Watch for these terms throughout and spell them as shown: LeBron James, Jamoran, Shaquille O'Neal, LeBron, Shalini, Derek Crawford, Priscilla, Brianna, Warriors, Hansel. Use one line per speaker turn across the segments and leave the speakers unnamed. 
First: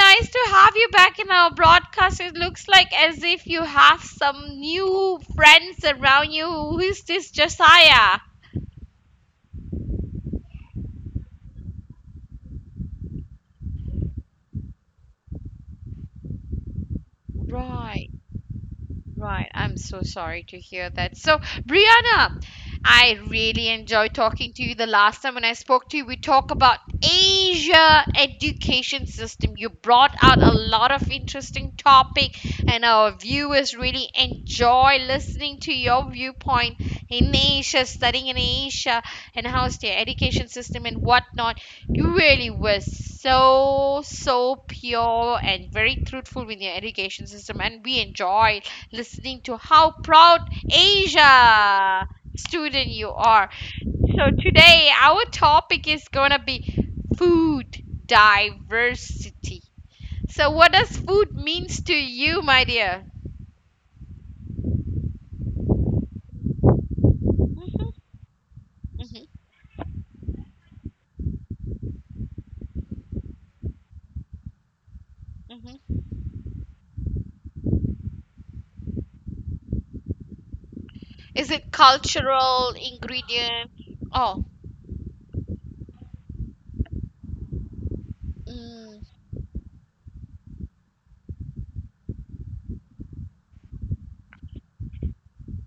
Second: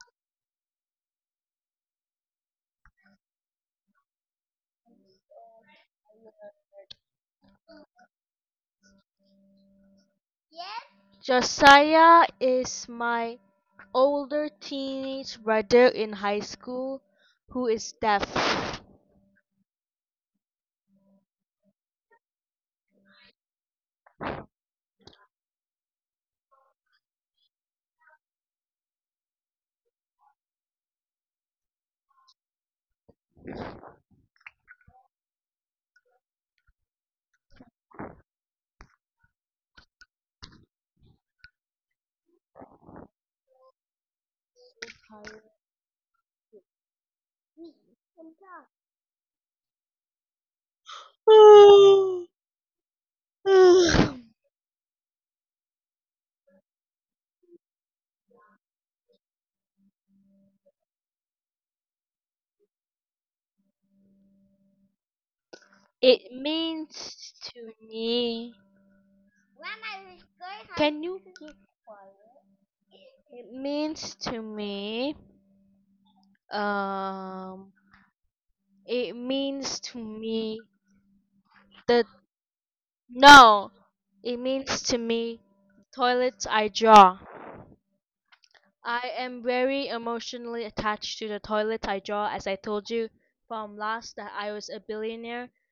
nice to have you back in our broadcast. It looks like as if you have some new friends around you. Who is this, Josiah? Right. Right, I'm so sorry to hear that. So, Brianna, I really enjoyed talking to you. The last time when I spoke to you, we talked about Asia education system. You brought out a lot of interesting topic, and our viewers really enjoy listening to your viewpoint in Asia, studying in Asia, and how's their education system and whatnot. You really were so pure and very truthful with your education system, and we enjoyed listening to how proud Asia student you are. So today our topic is going to be food diversity. So what does food means to you, my dear? Mhm, mhm. Is it cultural ingredient? Oh, mm,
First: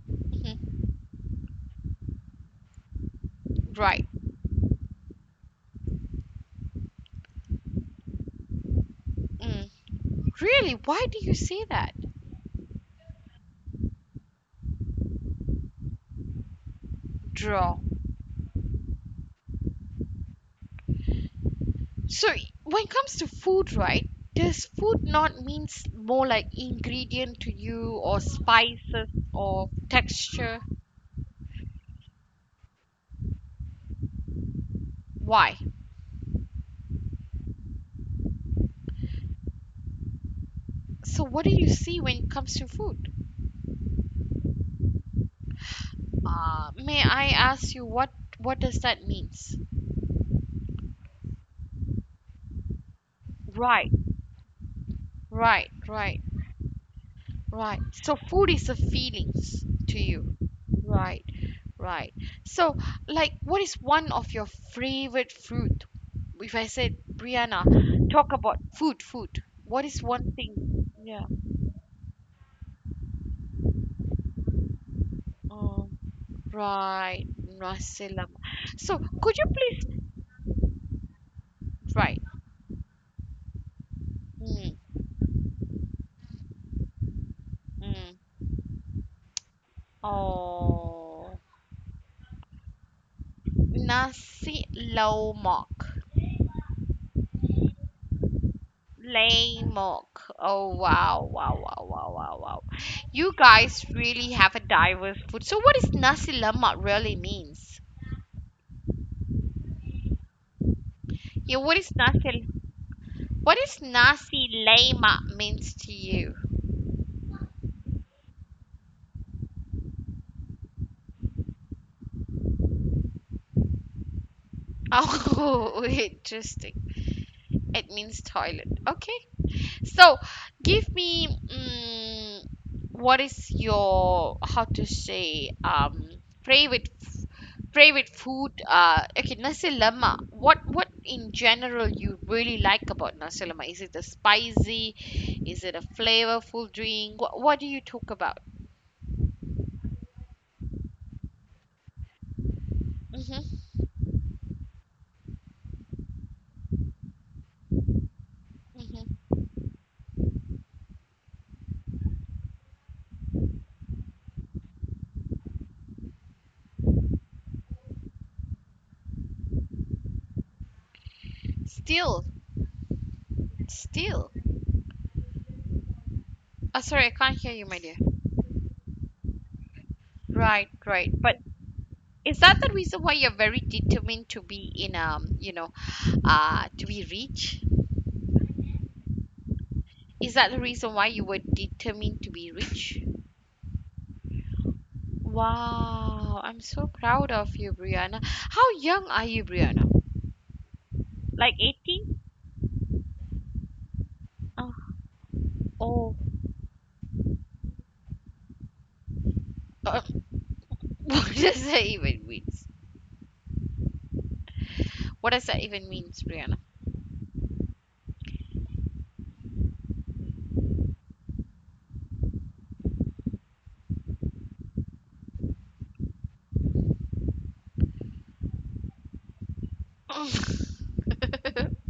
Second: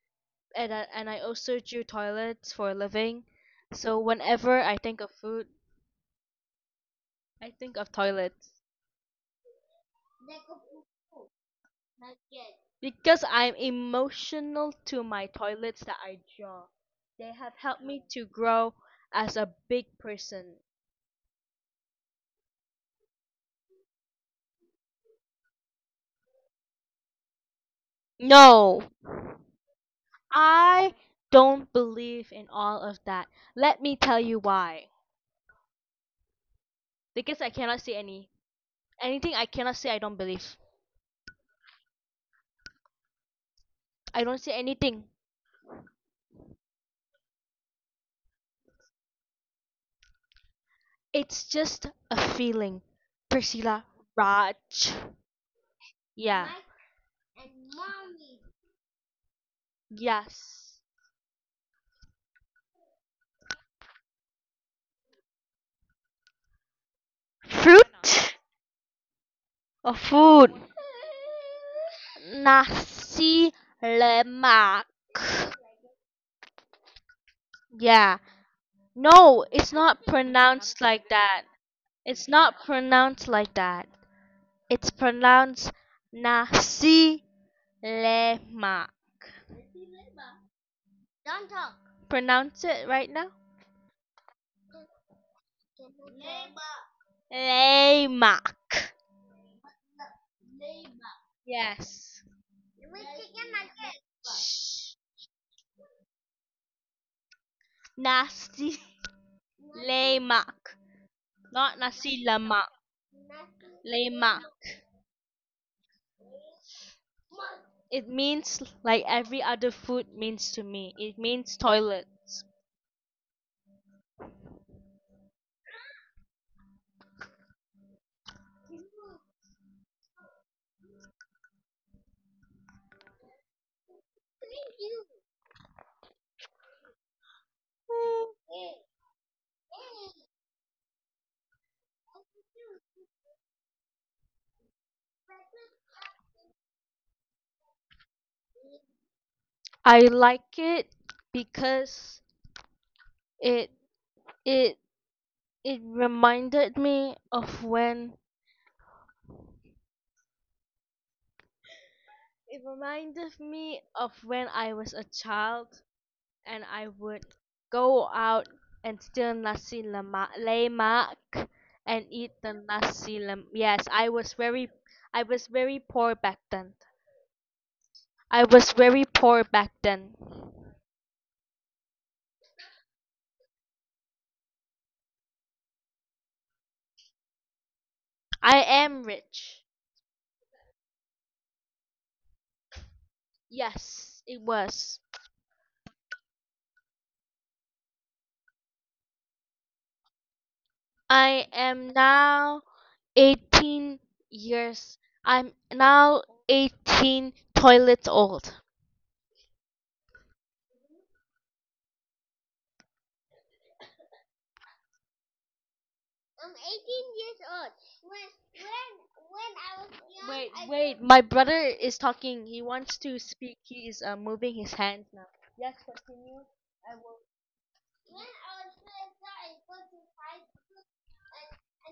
mhm, right. Mm. Really? Why do you say that? Draw. When it comes to food, right? Does food not means more like ingredient to you or spices or texture? Why? So what do you see when it comes to food? May I ask you what does that means? Right, right, right, right. So food is a feelings to you. Right, right. So, like, what is one of your favorite fruit? If I said, Brianna, talk about food. What is one thing? Yeah. Oh, right. Nasi lemak. So, could you please? Right. Mm, mm. Oh, nasi lemak. Lemak. Oh, wow. You guys really have a diverse food. So, what is nasi lemak really means? Yeah, what is nasi? What is nasi lema means to you? Oh, interesting. It means toilet. Okay. So, give me what is your how to say favorite favorite food? Okay, nasi lema. What in general you really like about nasi lema? Is it the spicy? Is it a flavorful drink? What do you talk about? Mm-hmm, mm-hmm. Still, Still. Oh sorry, I can't hear you, my dear. Right, right. But is that the reason why you're very determined to be in you know, to be rich? Is that the reason why you were determined to be rich? Wow, I'm so proud of you, Brianna. How young are you, Brianna? Like 18? Oh, oh. Uh, what does that even means? What does that even means, Brianna?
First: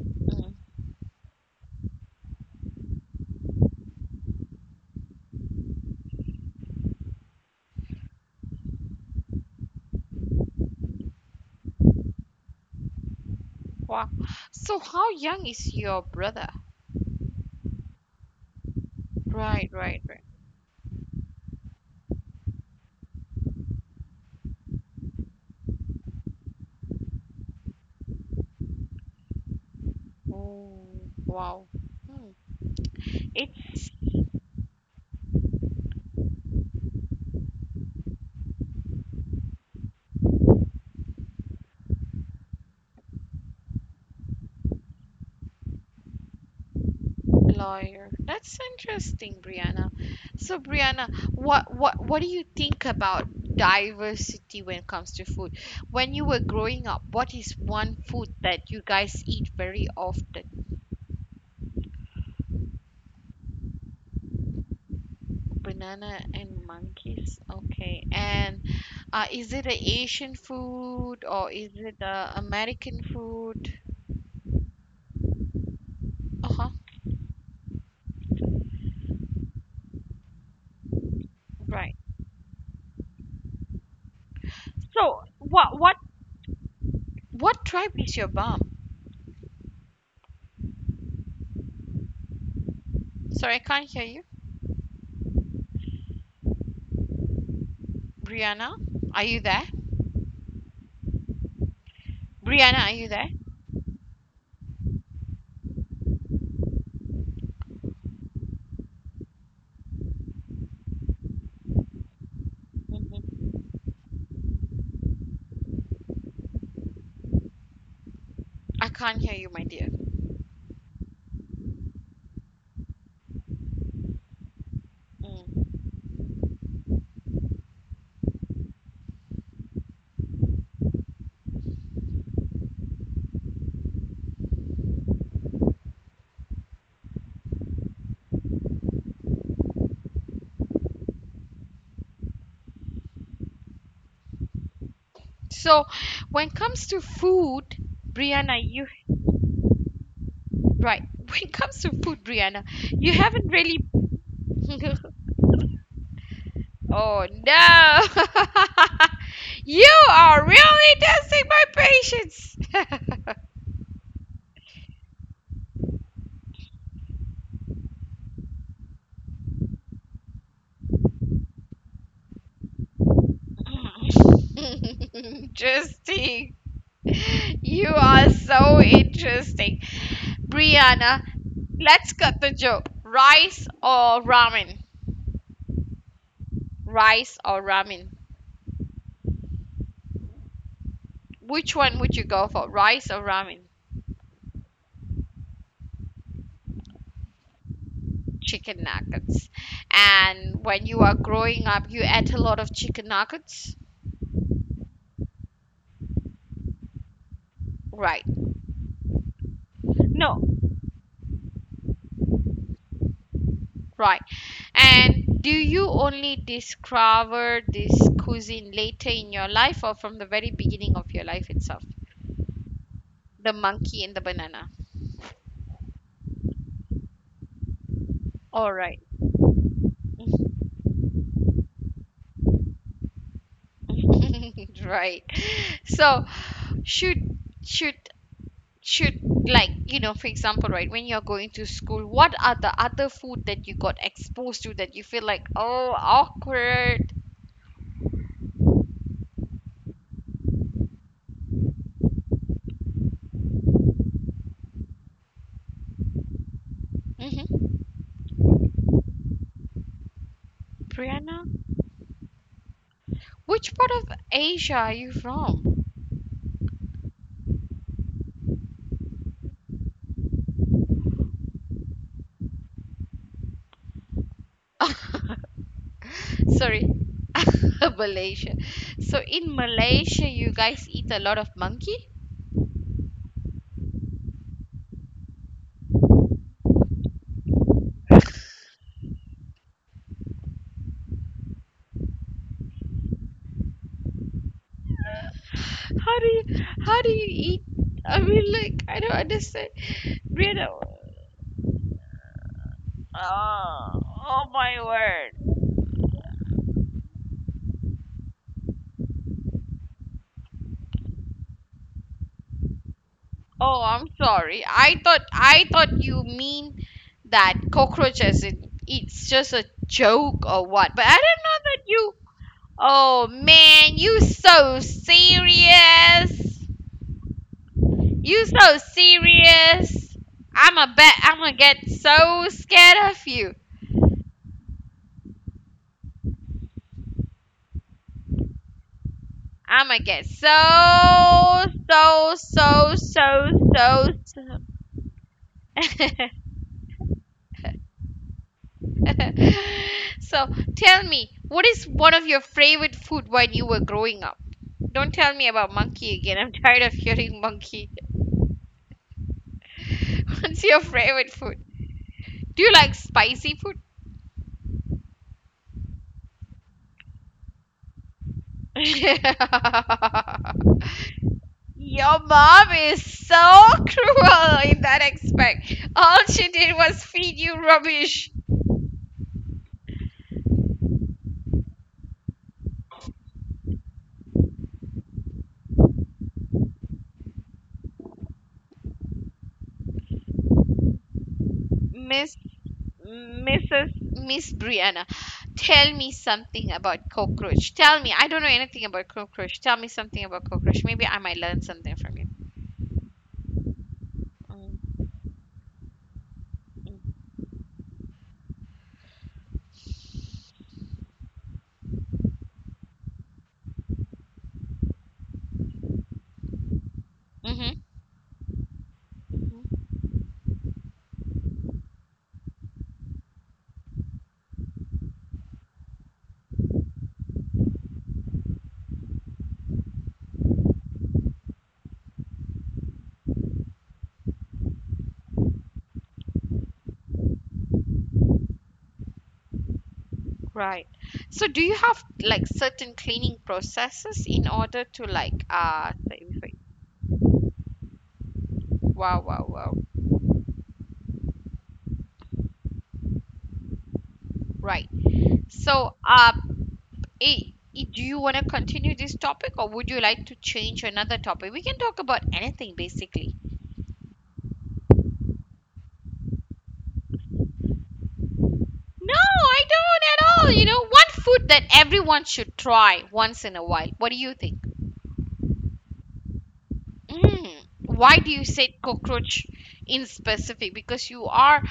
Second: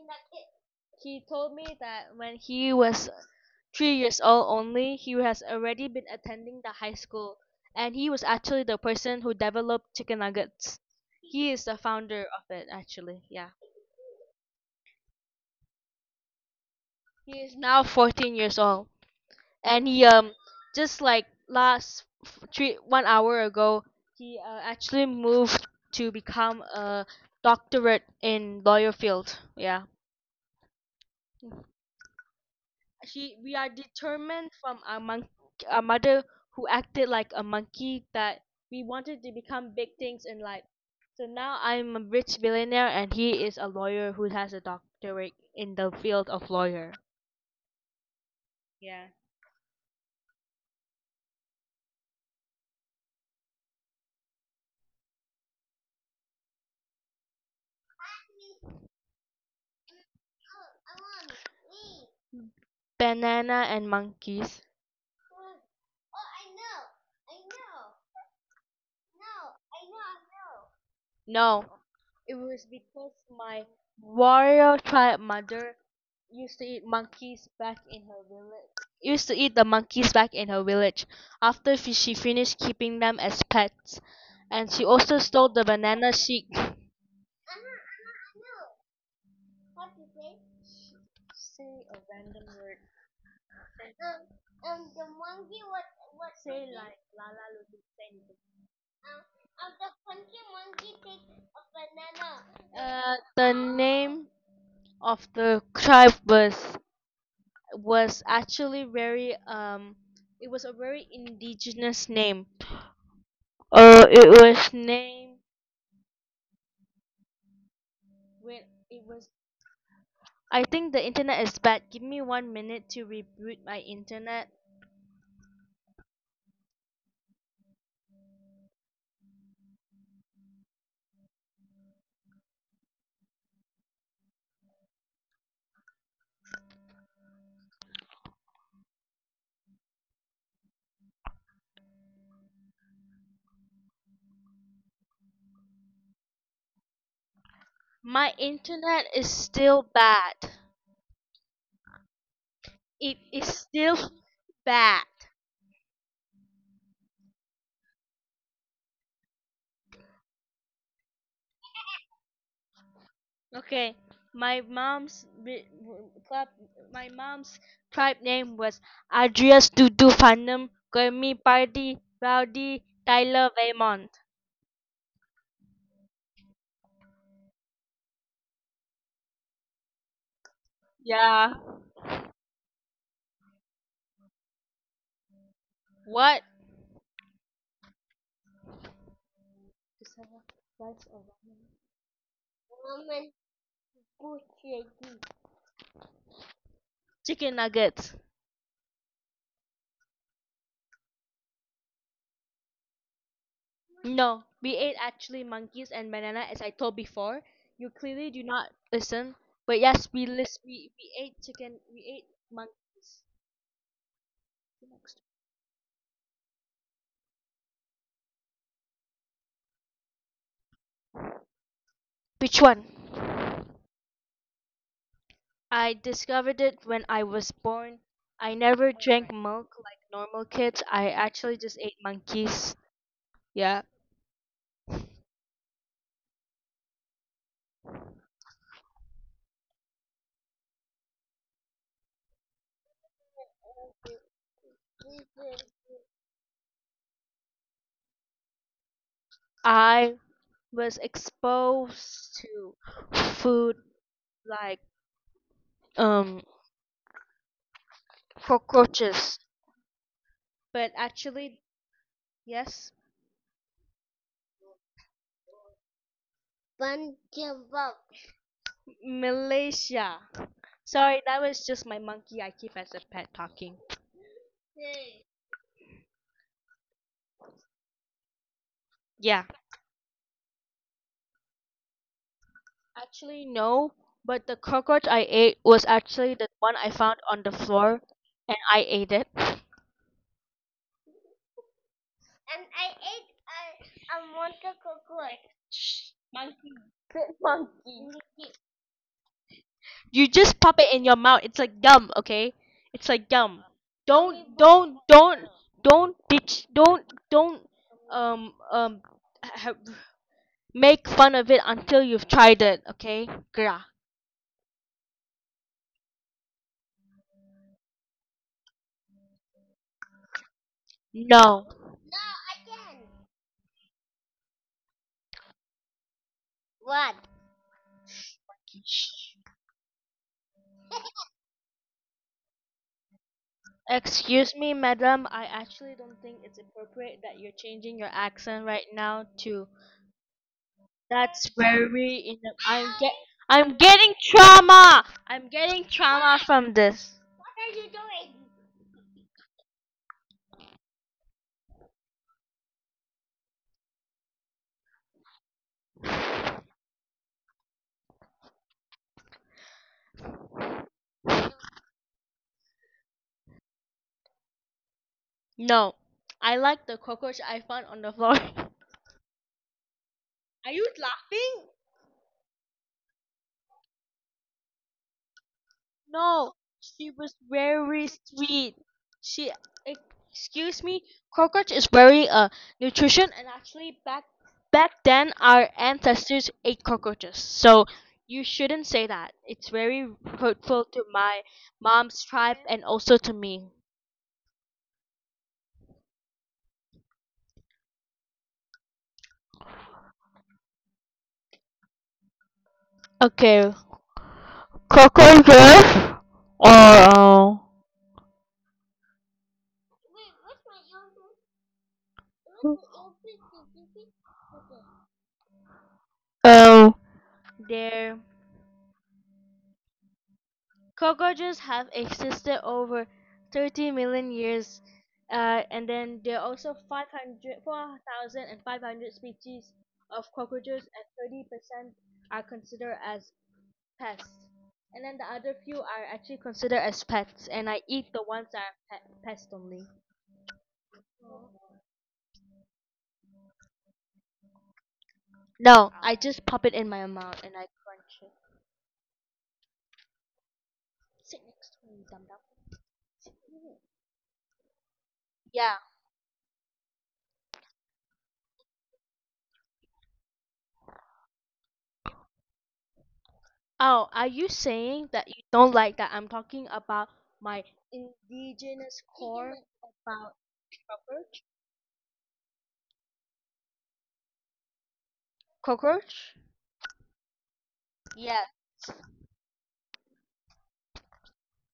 Mm, Wow. So how young is your brother? Right. Oh, wow. Hmm. It's lawyer. That's interesting, Brianna. So, Brianna, what do you think about diversity when it comes to food? When you were growing up, what is one food that you guys eat very often? Banana and monkeys. Okay. And is it an Asian food or is it a American food? Uh-huh. Right. So, what tribe is your mom? Sorry, I can't hear you. Brianna, are you there? Brianna, are you there? Mhm. I can't hear you, my dear. Mm. So, when it comes to food, Brianna, you right. When it comes to food, Brianna, you haven't really. oh no! you are really testing my patience. interesting. You are so interesting, Brianna. Let's cut the joke. Rice or ramen? Rice or ramen? Which one would you go for? Rice or ramen? Chicken nuggets. And when you are growing up, you ate a lot of chicken nuggets? Right. No. Right. And do you only discover this cuisine later in your life or from the very beginning of your life itself? The monkey and the banana. All right. Right. So should should should like you know for example right when you're going to school what are the other food that you got exposed to that you feel like oh awkward hmm Brianna? Which part of Asia are you from? sorry Malaysia. So in Malaysia you guys eat a lot of monkey? how do you how do you eat? I mean like I don't understand, Brianna. Oh, I'm sorry. I thought you mean that cockroaches it, it's just a joke or what. But I don't know that you Oh man, you so serious. You so serious. I'm a bet I'm gonna get so scared of you. I'm gonna get so so so so so. So tell me, what is one of your favorite food when you were growing up? Don't tell me about monkey again. I'm tired of hearing monkey. What's your favorite food? Do you like spicy food? Your mom is so cruel in that aspect. All she did was feed you rubbish. Miss Mrs. Miss Brianna, tell me something about cockroach. Tell me, I don't know anything about cockroach. Tell me something about cockroach. Maybe I might learn something from you.
Cockroaches are uh, um,
Mm-hmm. Right. So do you have like certain cleaning processes in order to like wow wow wow. Right. So eh, eh, do you want to continue this topic or would you like to change another topic? We can talk about anything basically. No, I don't at all. You know, one food that everyone should try once in a while. What do you think? Mm. Why do you say cockroach in specific? Because you are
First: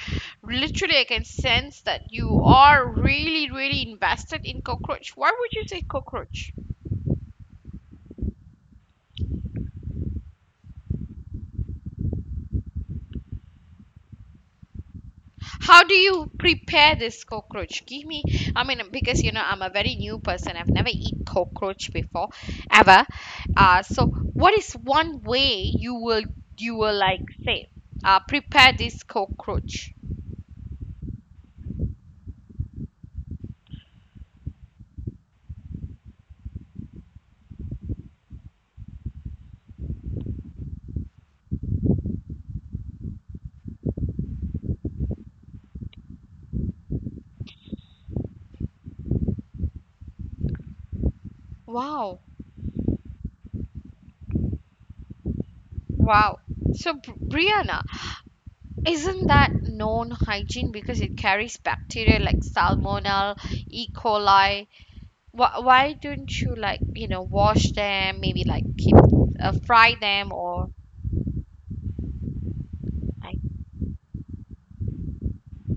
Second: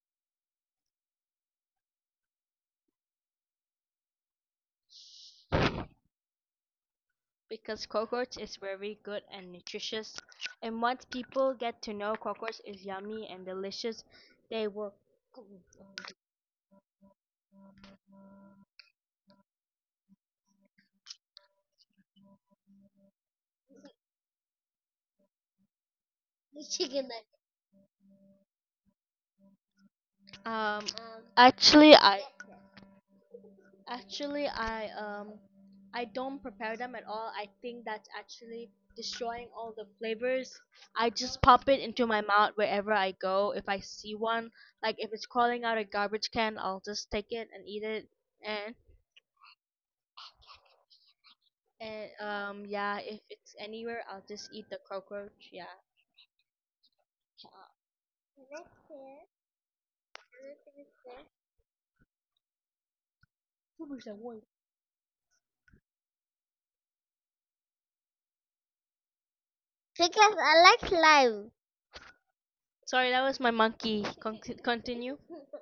literally, I can sense that you are really, really invested in cockroach. Why would you say cockroach? How do you prepare this cockroach? Give me, I mean, because you know, I'm a very new person. I've never eaten cockroach before, ever. So what is one way you will like say, prepare this cockroach? Wow, wow. So, Brianna. Isn't that non hygiene because it carries bacteria like salmonella, E. coli? Why don't you like, you know, wash them, maybe like keep fry them or like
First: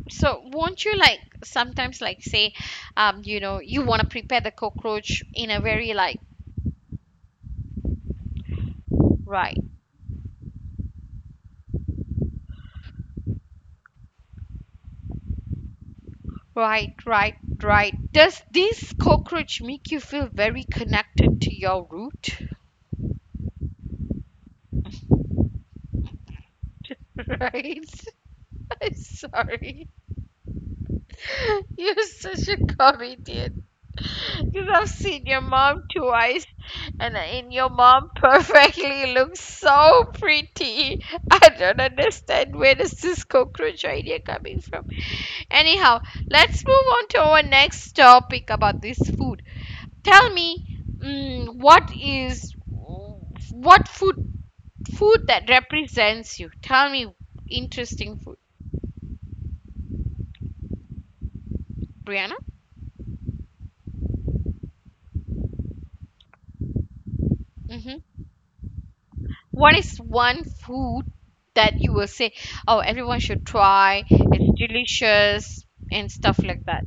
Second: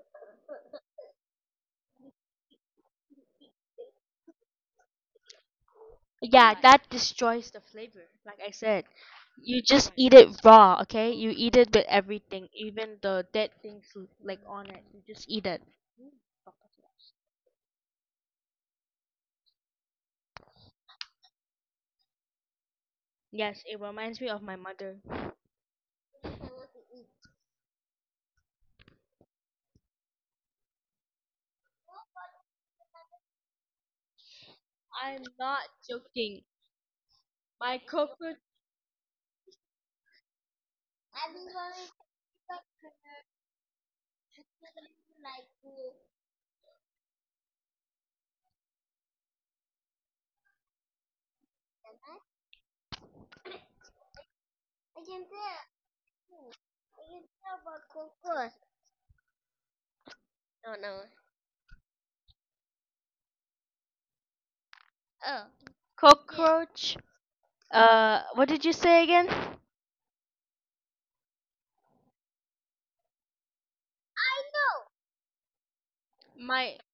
so won't you like sometimes like say you know you want to prepare the cockroach in a very like right right right right. Does this cockroach make you feel very connected to your root? right sorry You're such a comedian. Because I've seen your mom twice, and in your mom perfectly looks so pretty. I don't understand where does this cockroach idea coming from. Anyhow, let's move on to our next topic about this food. Tell me, what food that represents you? Tell me interesting food, Brianna. Mm-hmm. What is one food that you will say, oh, everyone should try. It's delicious and stuff like that.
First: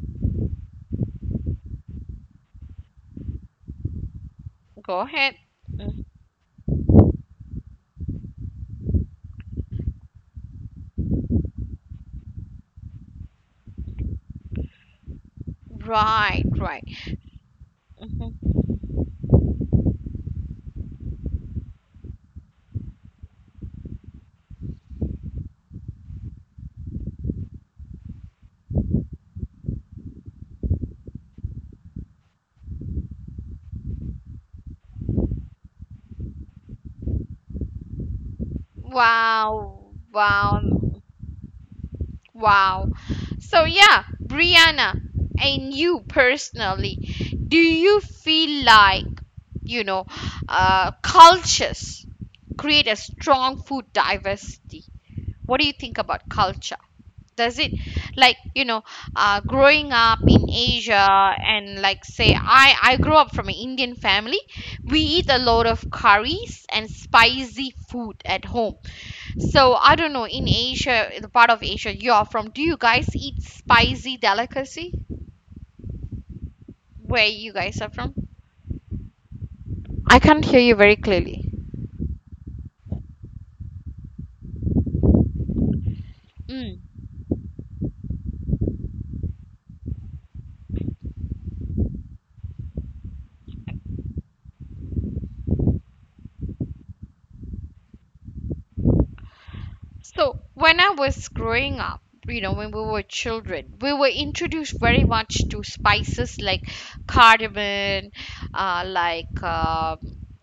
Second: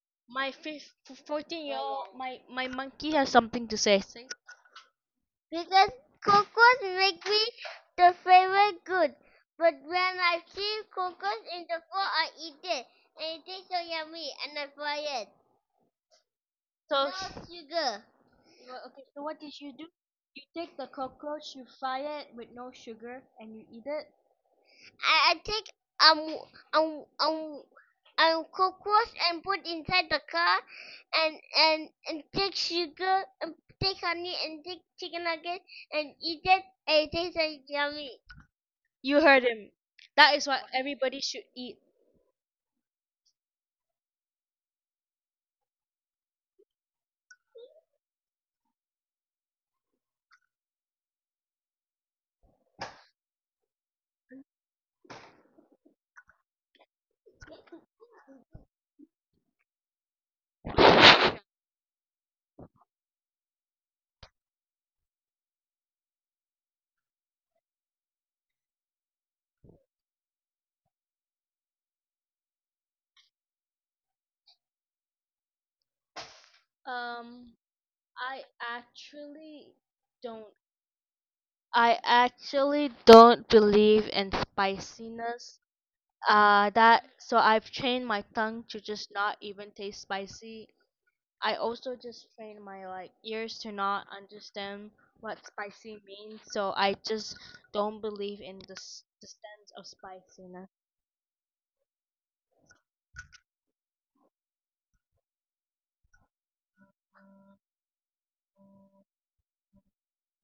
Go ahead. Mm, Right, right. Mhm. Wow, wow, wow. So yeah, Brianna, and you personally, do you feel like, you know, cultures create a strong food diversity? What do you think about culture? Does it like you know growing up in Asia and like say I grew up from an Indian family. We eat a lot of curries and spicy food at home. So I don't know in Asia the part of Asia you're from do you guys eat spicy delicacy where you guys are from? I can't hear you very clearly. Mm. So, when I was growing up, you know, when we were children, we were introduced very much to spices like cardamom, uh, like um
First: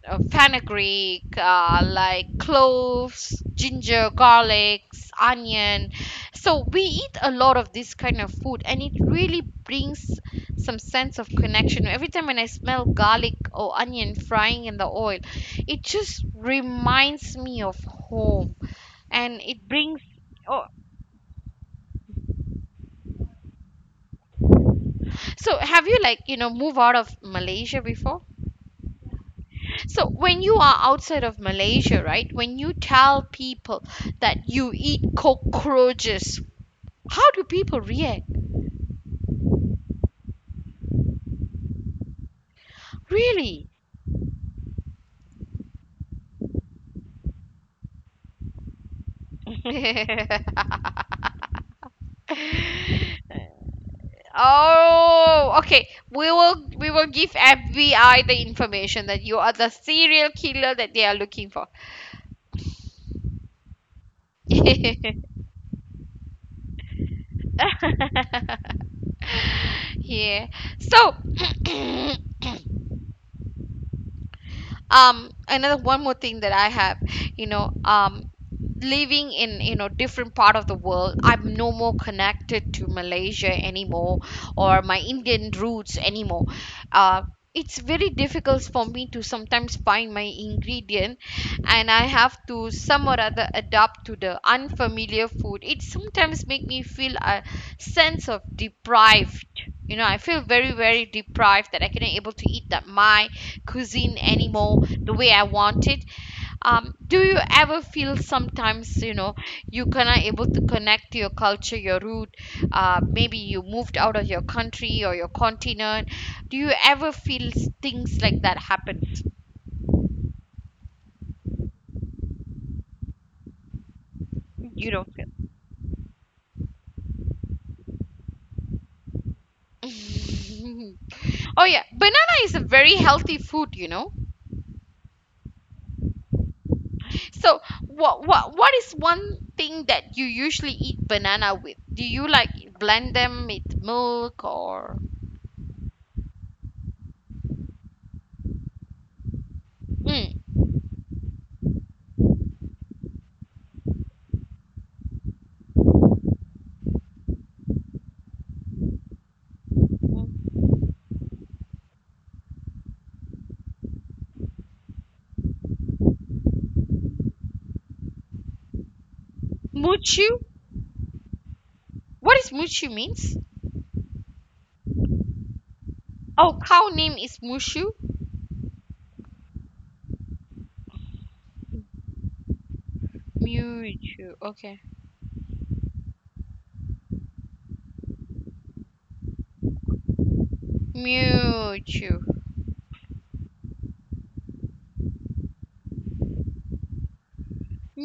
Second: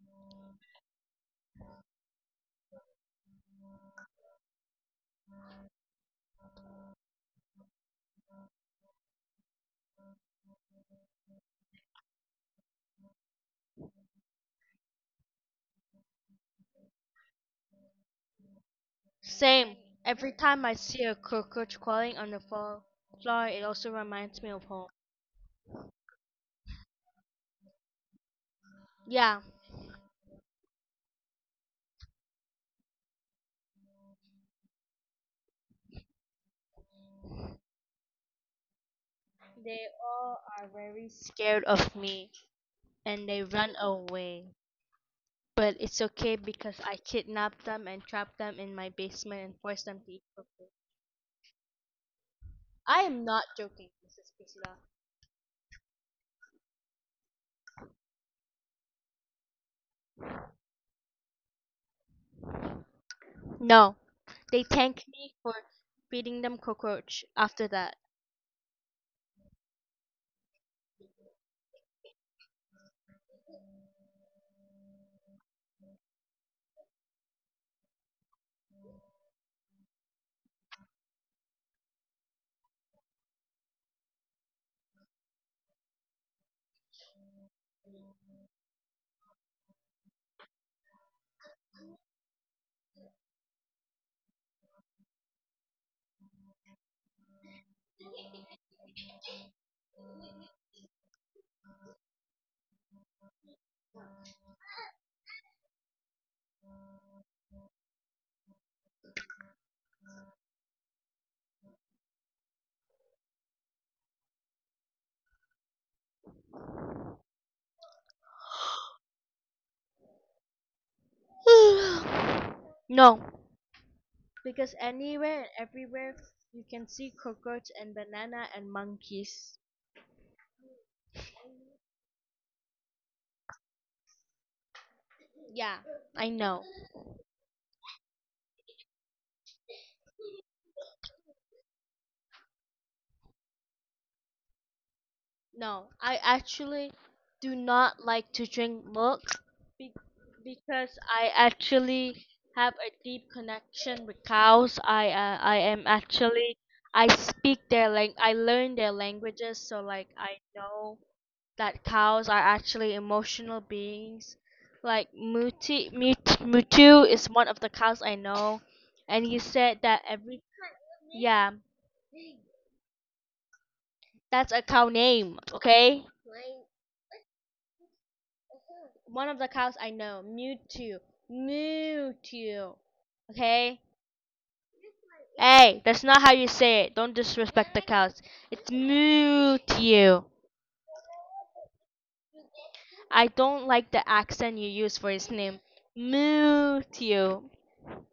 fenugreek, cloves, ginger, garlic, onion. So, we eat a lot of this kind of food, and it really brings some sense of connection. Every time when I smell garlic or onion frying in the oil, it just reminds me of home and it brings oh so have you like you know move out of Malaysia before? So when you are outside of Malaysia right when you tell people that you eat cockroaches how do people react? Really? oh okay we will give FBI the information that you are the serial killer that they are looking for. Yeah. So, another one more thing that I have you know living in you know different part of the world I'm no more connected to Malaysia anymore or my Indian roots anymore uh it's very difficult for me to sometimes find my ingredient and I have to some or other adapt to the unfamiliar food it sometimes make me feel a sense of deprived you know I feel very deprived that I cannot able to eat that my cuisine anymore the way I want it. Do you ever feel sometimes, you know, you cannot able to connect to your culture, your root? Maybe you moved out of your country or your continent. Do you ever feel things like that happens? You don't feel. Oh yeah, banana is a very healthy food, you know. So what is one thing that you usually eat banana with? Do you like blend them with milk or mm. Mochu? What is Mushu means? Oh, cow name is Mushu. Mewtwo. Okay. Mewtwo.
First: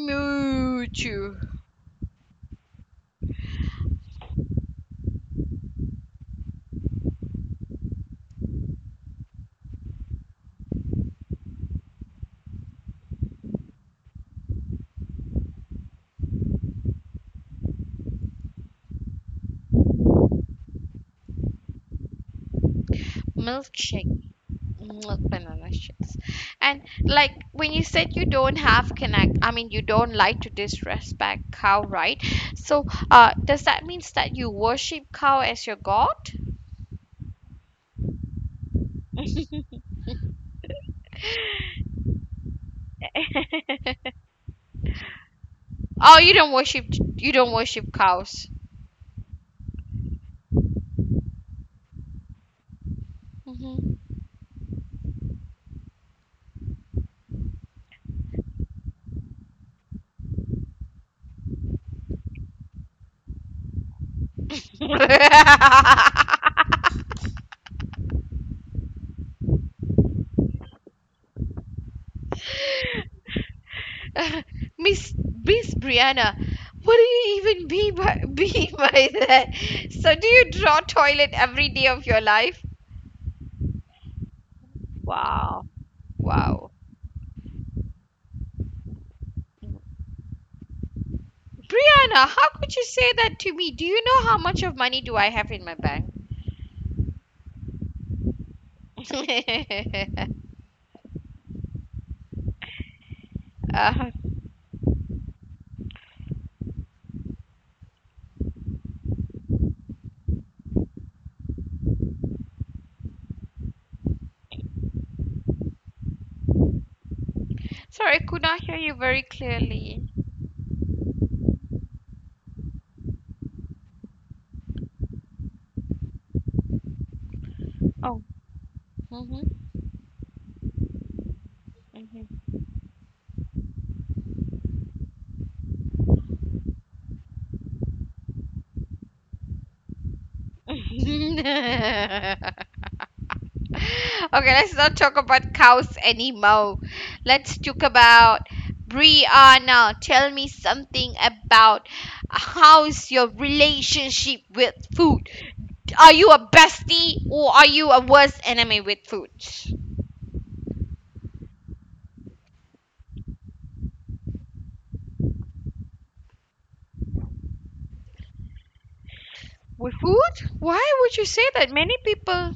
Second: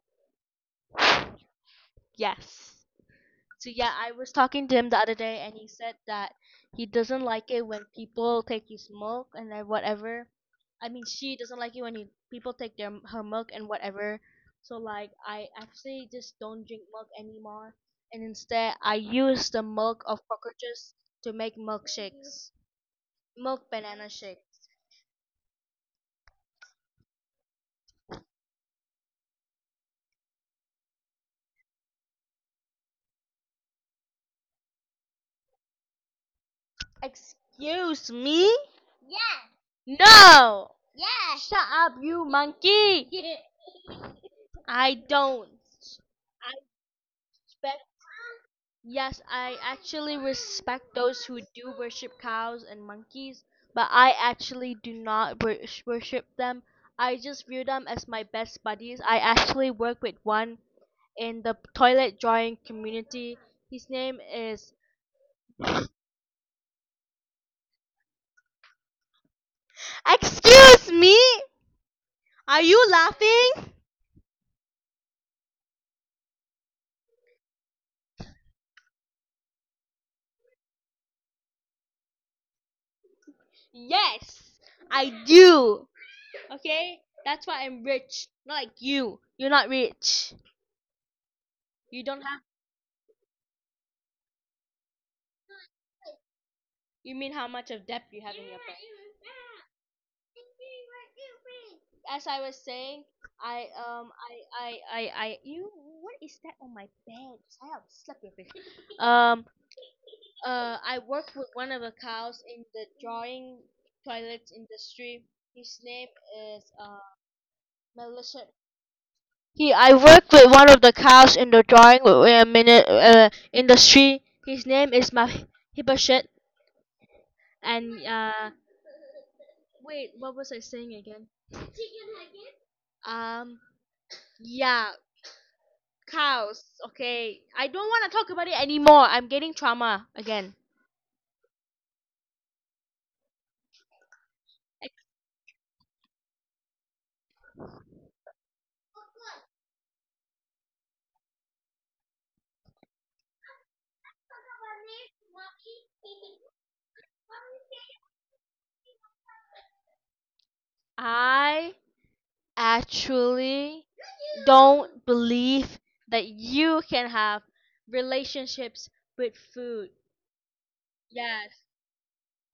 Mewtwo. Milkshake. Milk banana shakes. And like when you said you don't have connect, I mean you don't like to disrespect cow, right? So does that means that you worship cow as your god? Oh, you don't worship, you don't worship cows. Mhm. Miss Miss Brianna, what do you even be by, be by that? So do you draw toilet every day of your life? Wow, wow. Brianna, how could you say that to me? Do you know how much of money do I have in my bank? uh, Sorry, I could not hear you very clearly. Oh. hmm hmm Okay, let's not talk about cows anymore. Let's talk about Brianna. Tell me something about, how's your relationship with food? Are you a bestie or are you a worst enemy with food? With food? Why would you say that? Many people.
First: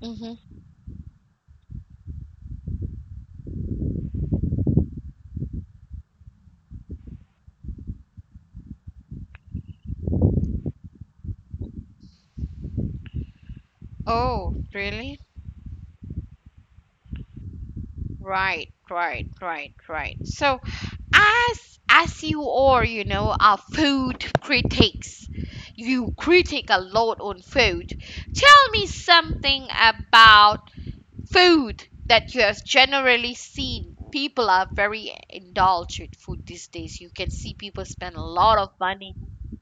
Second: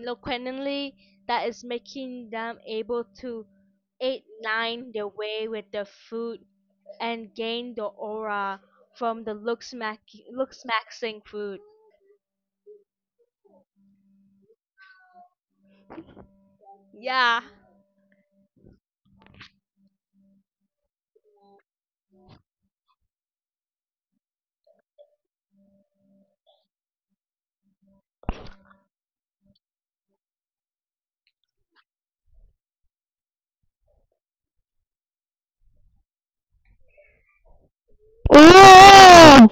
Mm-hmm. Oh, really? Right, right, right, right. So, as you are, are food critics, you critic a lot on food. Tell me something about food that you have generally seen. People are very indulged with food these days. You can see people spend a lot of money.
um,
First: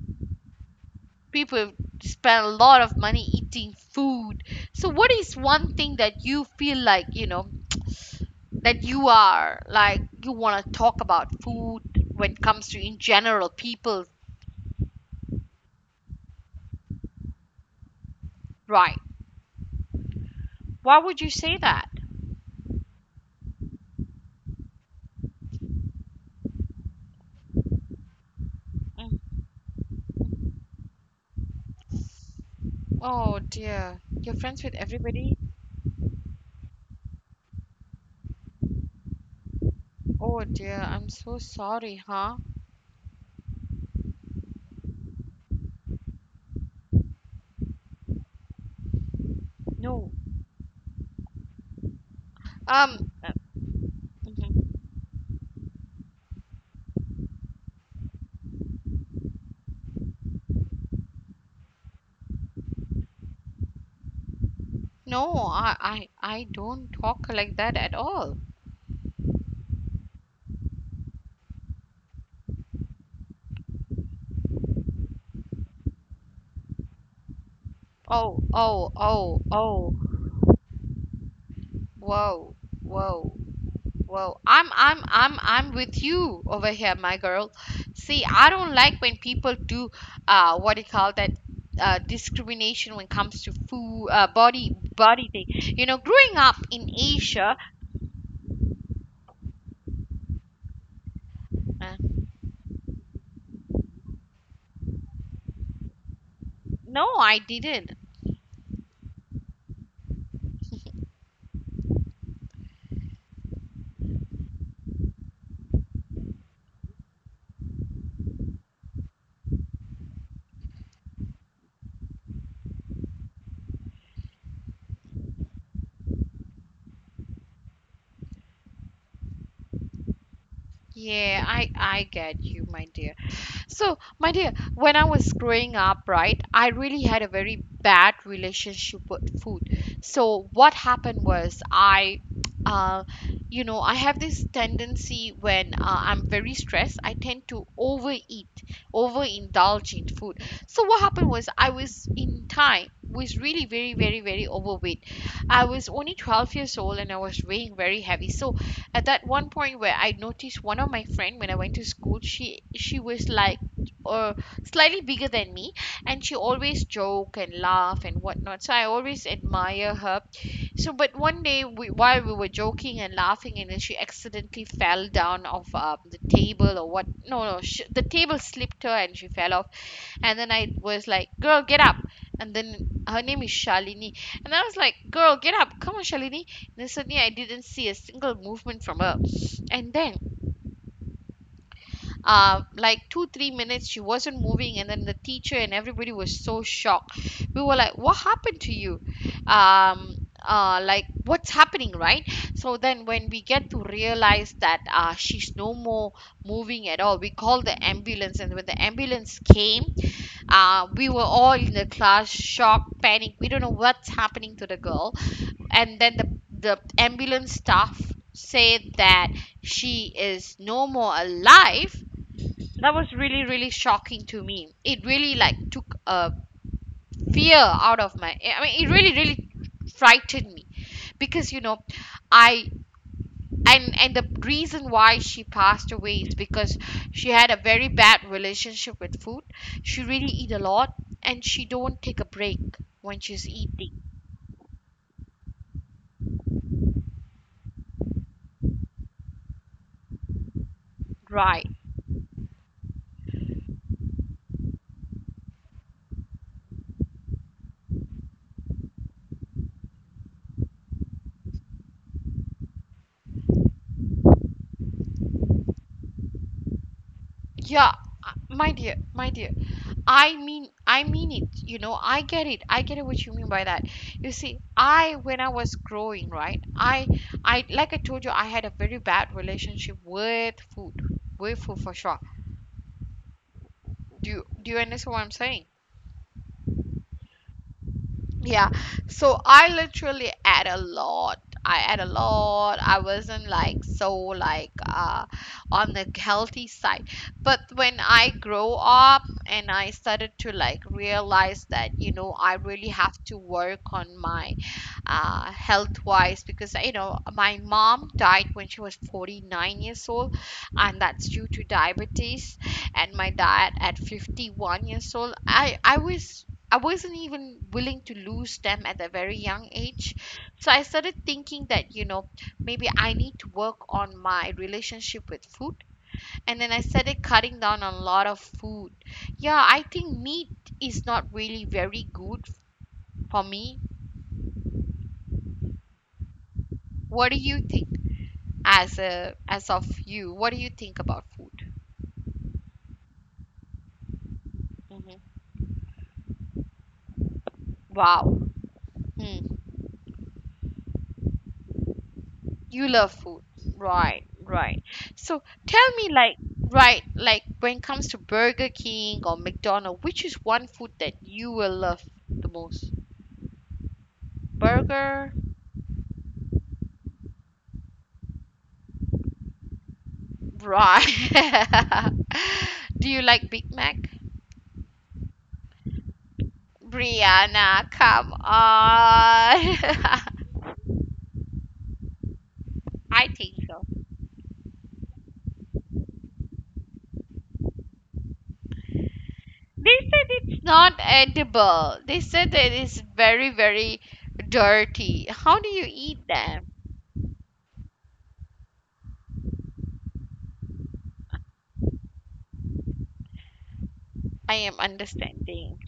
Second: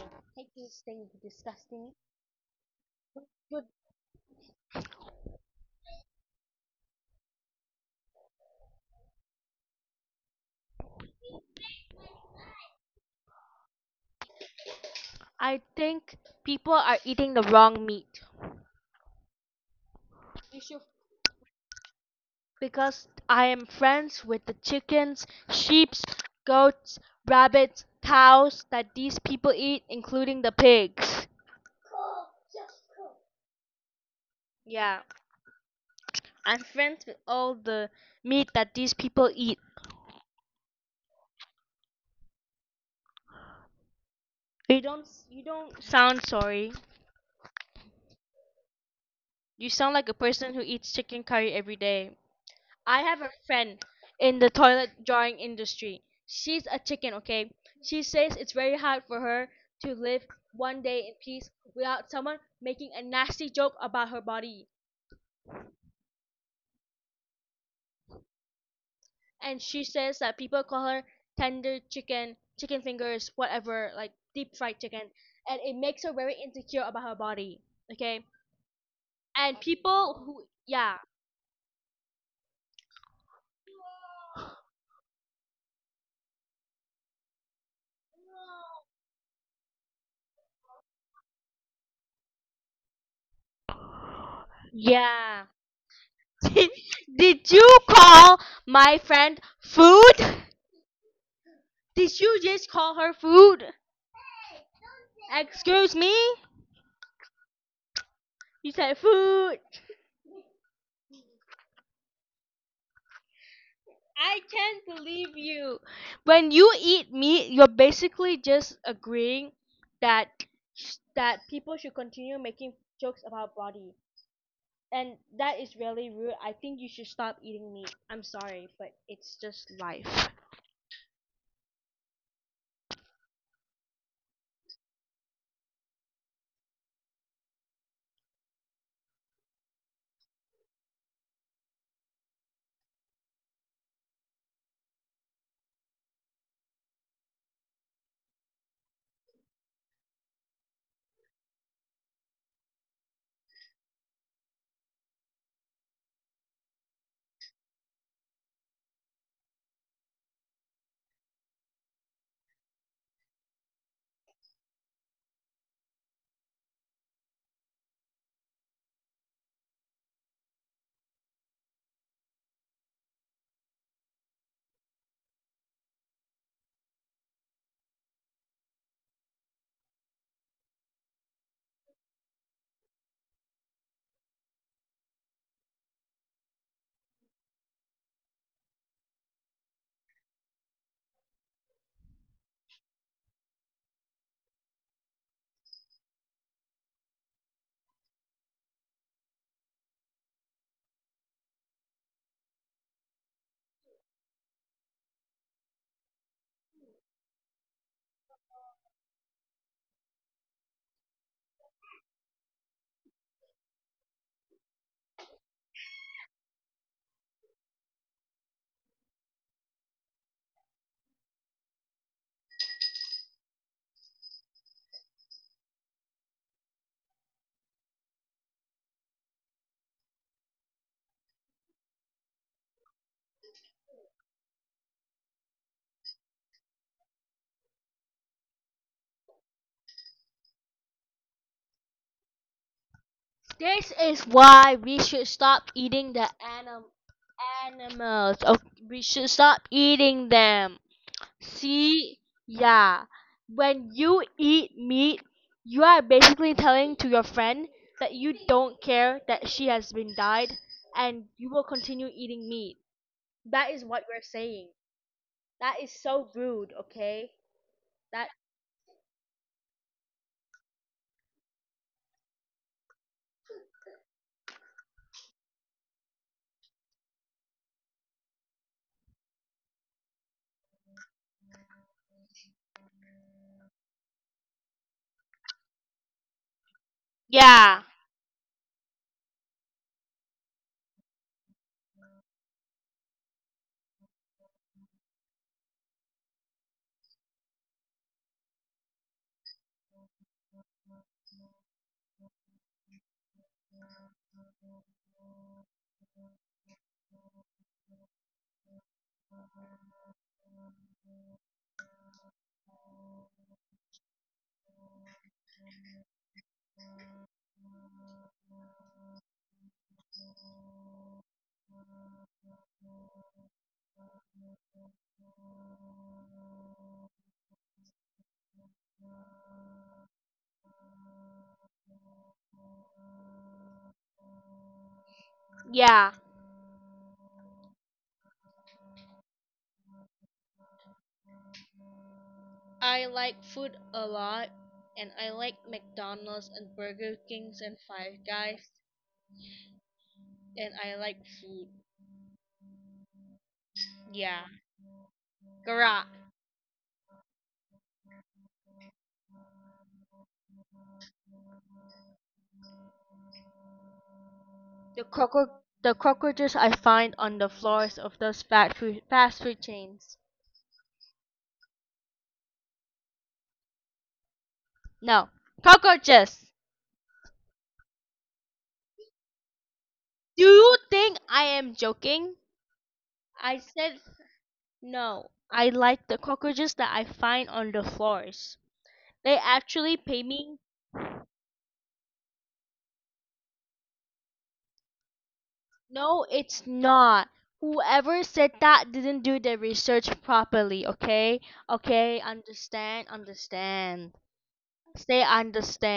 People spend a lot of money eating food. So, what is one thing that you feel like, that you are like you want to talk about food when it comes to in general people, right? Why would you say that? Mm. Oh dear. You're friends with everybody? Oh dear. I'm so sorry, huh? No. um Uh, mhm. No, i i, I don't talk like that at all. Oh, oh, oh, oh. Whoa, whoa. Well, I'm with you over here, my girl. See, I don't like when people do, what do you call that, discrimination when it comes to food, body thing. You know, growing up in Asia, uh, no, I didn't. Yeah, I get you, my dear. So, my dear, when I was growing up, right, I really had a very bad relationship with food. So, what happened was I, uh, you know, I have this tendency when I'm very stressed, I tend to overeat, overindulge in food. So, what happened was I was in time was really very overweight. I was only 12 years old and I was weighing very heavy. So at that one point where I noticed one of my friend when I went to school, she was like, or slightly bigger than me, and she always joke and laugh and whatnot, so I always admire her. So but one day we, while we were joking and laughing, and then she accidentally fell down off the table or what. No no sh The table slipped her and she fell off. And then I was like, girl get up. And then her name is Shalini. And I was like, girl get up, come on Shalini. And then suddenly I didn't see a single movement from her. And then, like 2 3 minutes she wasn't moving, and then the teacher and everybody was so shocked. We were like, what happened to you? um like, what's happening, right? So then when we get to realize that she's no more moving at all, we called the ambulance. And when the ambulance came, we were all in the class, shocked, panic, we don't know what's happening to the girl. And then the ambulance staff said that she is no more alive. That was really really shocking to me. It really like took a fear out of my, I mean, it really really frightened me. Because you know, I, and the reason why she passed away is because she had a very bad relationship with food. She really eat a lot, and she don't take a break when she's eating, right? Yeah. My dear, I mean it. You know, I get it. I get it what you mean by that. You see, I, when I was growing, right? I like I told you, I had a very bad relationship with food for sure. Do you understand what I'm saying? Yeah. So I literally ate a lot. I ate a lot. I wasn't like so like on the healthy side. But when I grow up and I started to like realize that, you know, I really have to work on my health wise, because you know, my mom died when she was 49 years old, and that's due to diabetes, and my dad at 51 years old. I was, I wasn't even willing to lose them at a very young age. So I started thinking that, you know, maybe I need to work on my relationship with food. And then I started cutting down on a lot of food. Yeah, I think meat is not really very good for me. What do you think, as a as of you? What do you think about food? Hmm. Wow. Hmm. You love food. Right, right. So tell me like, right, like when it comes to Burger King or McDonald's, which is one food that you will love the most? Burger? Right. Do you like Big Mac? Brianna, come on. I think so. They said it's not edible. They said that it is very, very dirty. How do you eat them? I am understanding.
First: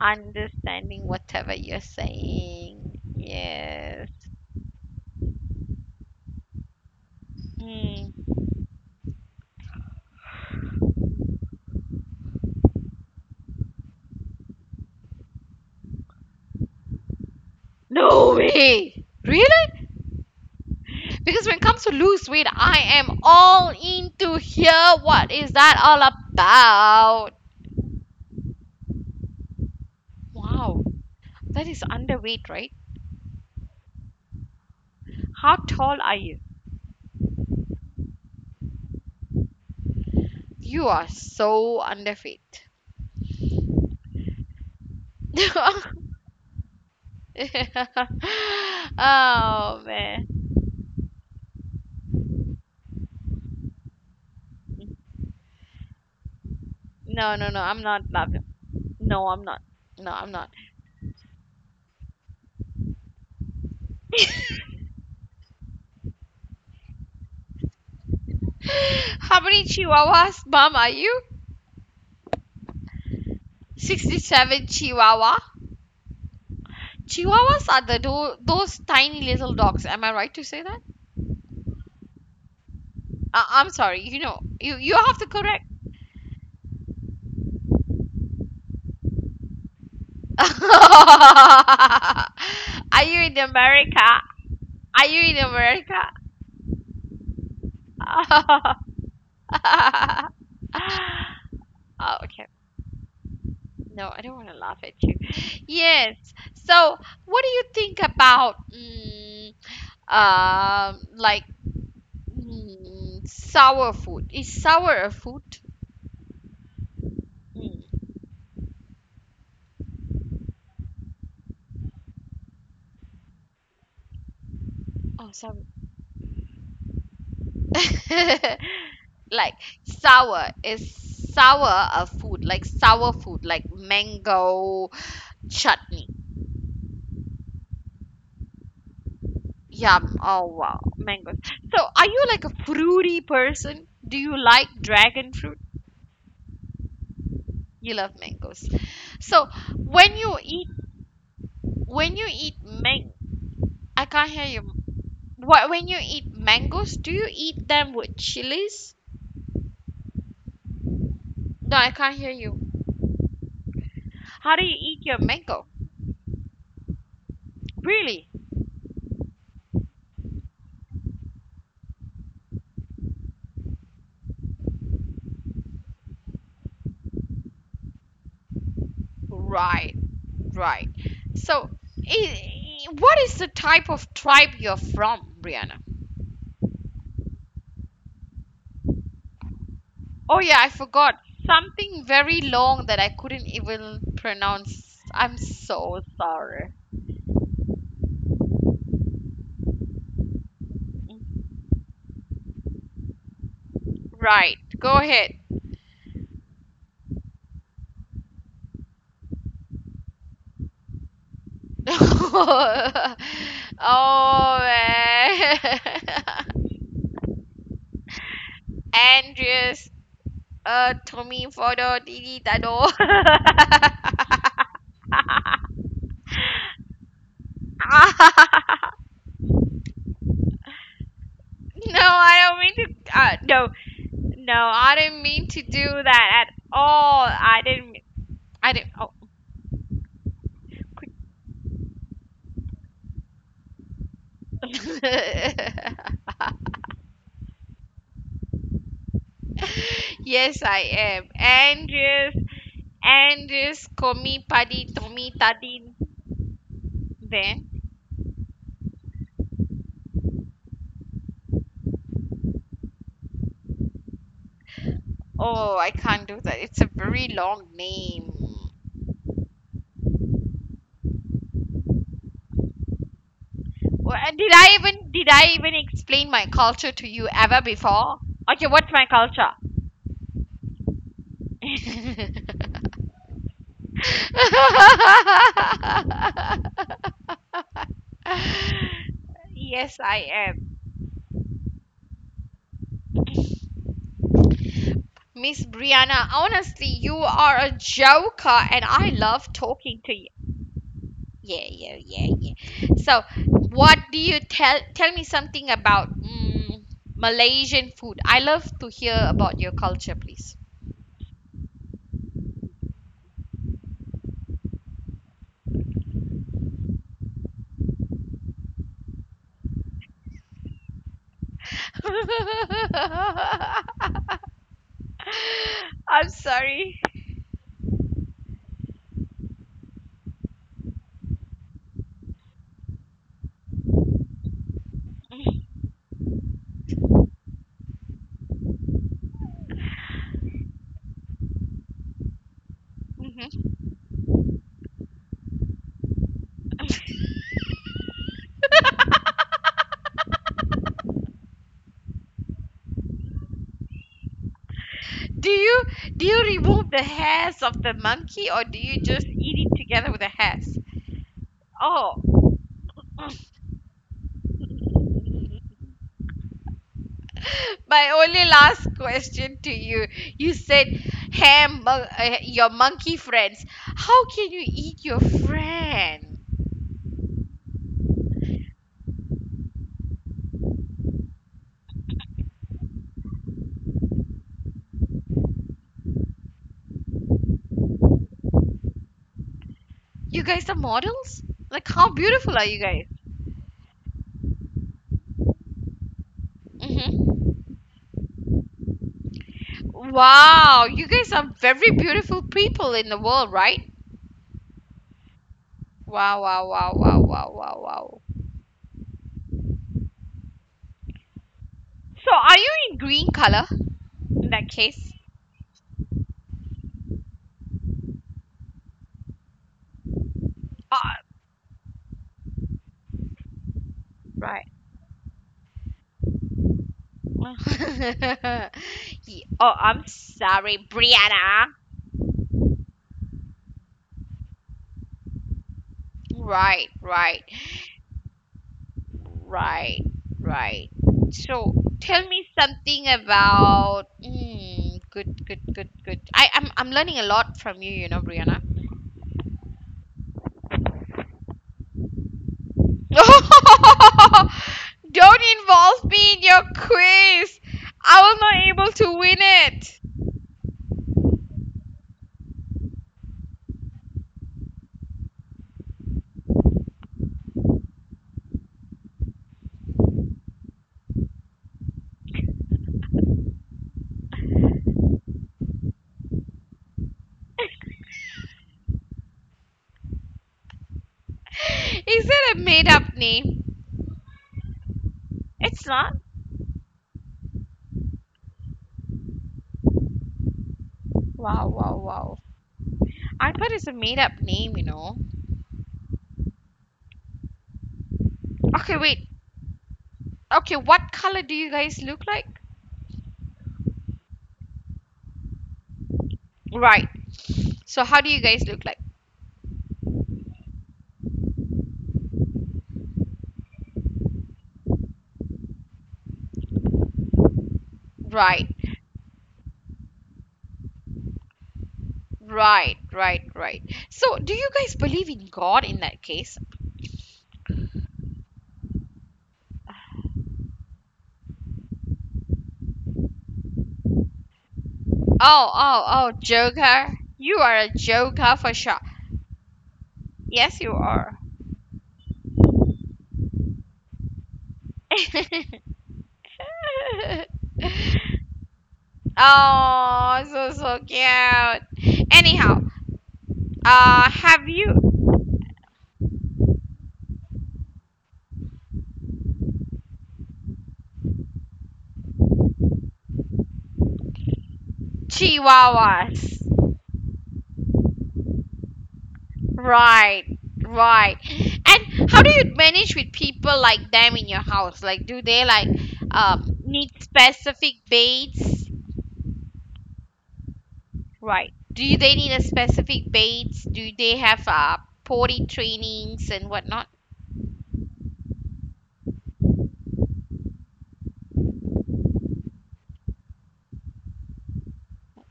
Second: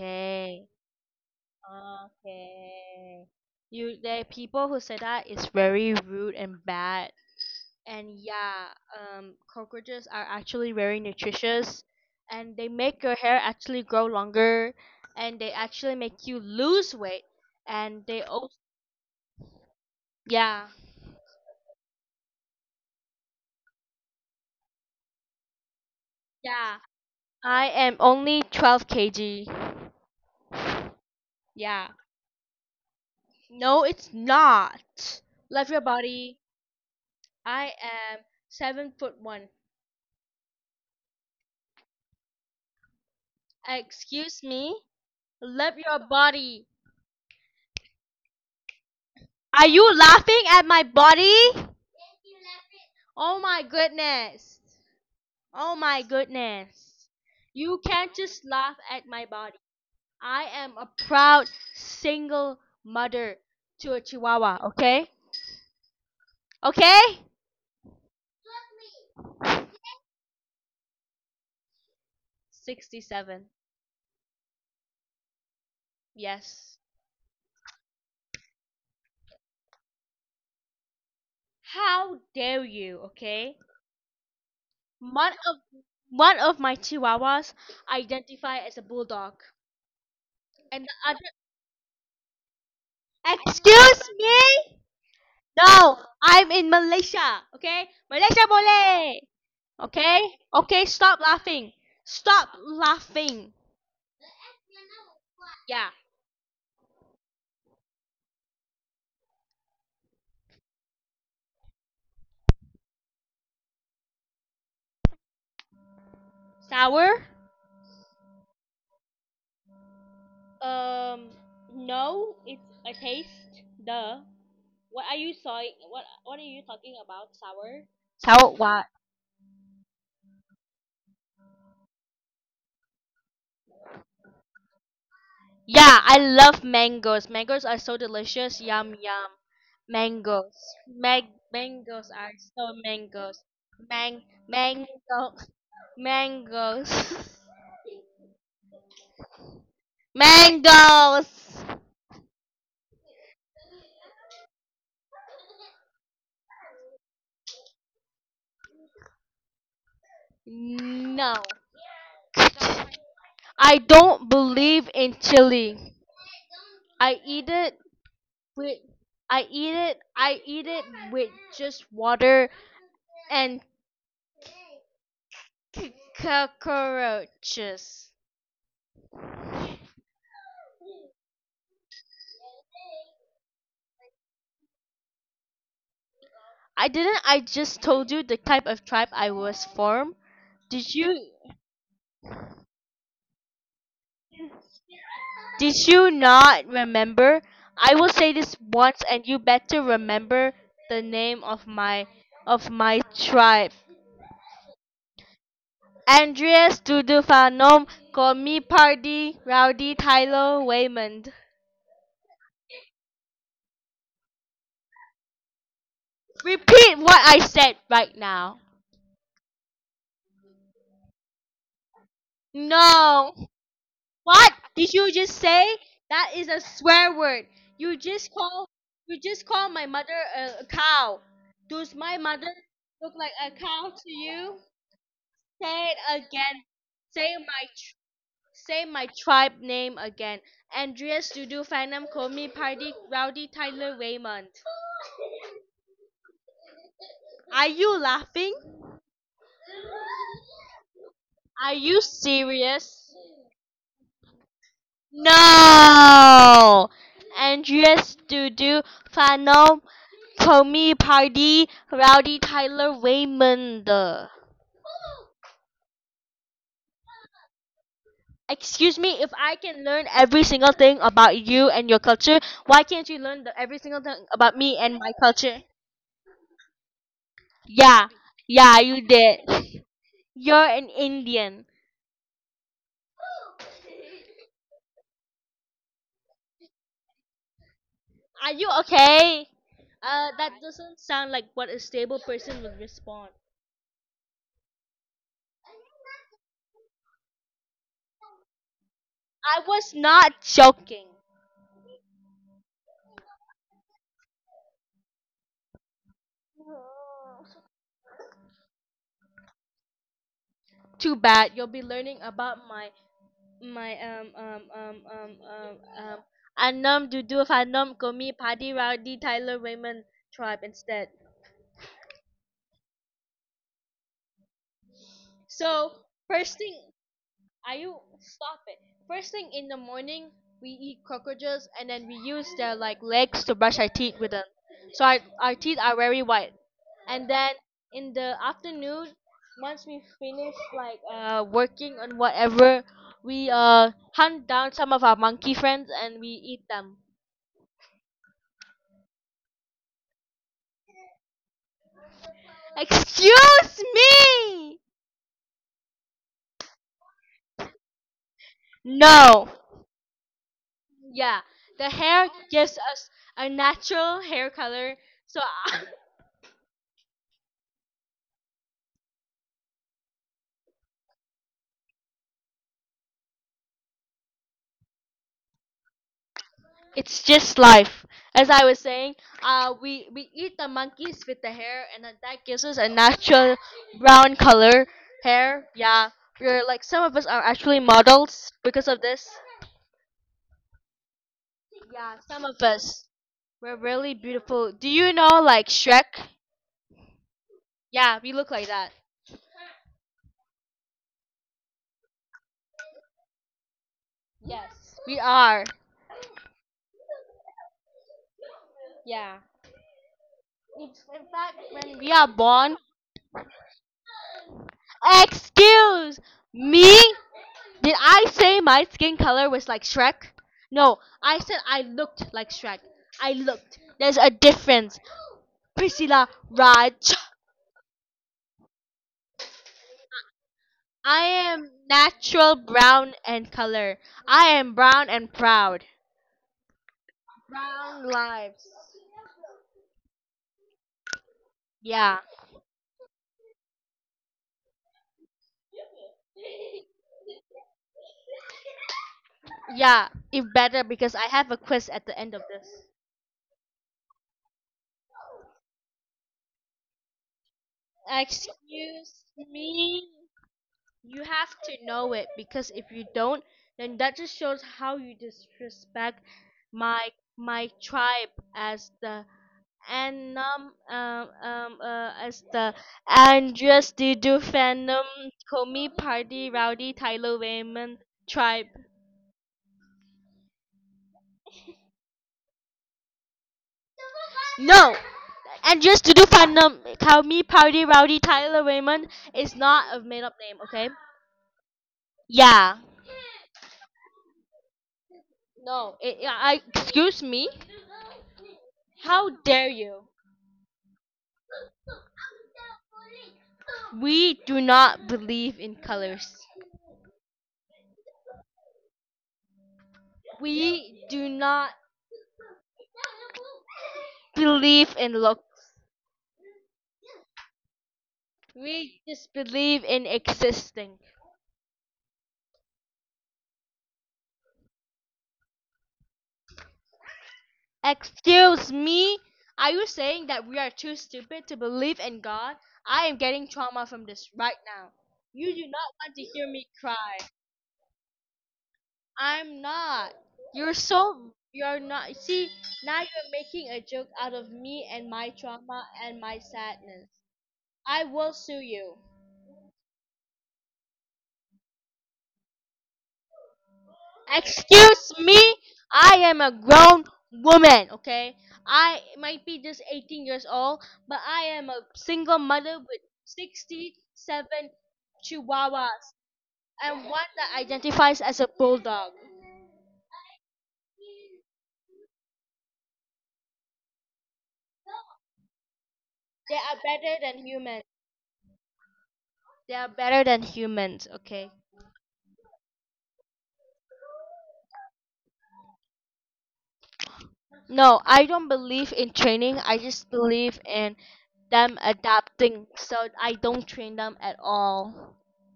Understanding whatever you're saying. Yes. Hmm. No way. Really? Because when it comes to lose weight, I am all into here. What is that all about? Wow. That is underweight, right? How tall are you? You are so underweight. Oh man. No, no, no. I'm not laughing. No, I'm not. No, I'm not. How many chihuahuas, mom, are you? 67 chihuahua. Chihuahuas are the those tiny little dogs. Am I right to say that? I'm sorry. You know, you have to correct. are you in America? Are you in America? Oh, okay. No, I don't want to laugh at you. Yes. So, what do you think about like, sour food. Is sour a food? Mm. Oh, sour! Like, sour is sour a food, like sour food, like mango chutney. Yum. Oh wow, mango. So are you like a fruity person? Do you like dragon fruit? You love mangoes. So when you eat, when you eat mang I can't hear you. What, when you eat mangoes do you eat them with chilies? No, I can't hear you. How do you eat your mango? Really? Right, right. So, what is the type of tribe you're from, Brianna? Oh, yeah, I forgot. Something very long that I couldn't even pronounce. I'm so sorry. Right, go ahead. Oh, man. Andreas, Tommy Fodo, Didi Dado. No, I don't mean to. No, no, I didn't mean to do that at all. I didn't. I didn't. Oh, quick. Yes, I am. Angus, Angus, Komi Padi, Tomi Tadin. Then, oh, I can't do that. It's a very long name. Well, and did I even explain my culture to you ever before? Okay, what's my culture? Yes, I am. Miss Brianna, honestly, you are a joker and I love talking to you. Yeah, yeah, yeah, yeah. So, what do you tell me something about Malaysian food? I love to hear about your culture, please. I'm sorry. Mhm. Do you do you remove the hairs of the monkey or do you just eat it together with the hairs? Oh, my only last question to you. You said your monkey friends. How can you eat your friend? You guys are models? Like, how beautiful are you guys? Hmm. Wow, you guys are very beautiful people in the world, right? Wow, wow, wow, wow, wow, wow, wow. So are you in green color in that case? Uh, right. Oh, I'm sorry, Brianna. Right, right, right, right. So tell me something about. Mm, good, good, good, good. I'm learning a lot from you, you know, Brianna. Don't involve me in your quiz. I will not able to win it. Is that a made up name? It's not. Wow, wow, wow. I thought it's a made up name, you know. Okay, wait. Okay, what color do you guys look like? Right. So how do you guys look like? Right. Right, right, right. So do you guys believe in God in that case? Oh, oh, oh, Joker. You are a Joker for sure. Yes, you are. Oh, so so cute. Anyhow, have you Chihuahuas? Right, right. And how do you manage with people like them in your house? Like, do they like need specific baits? Right. Do they need a specific baits? Do they have potty trainings and whatnot?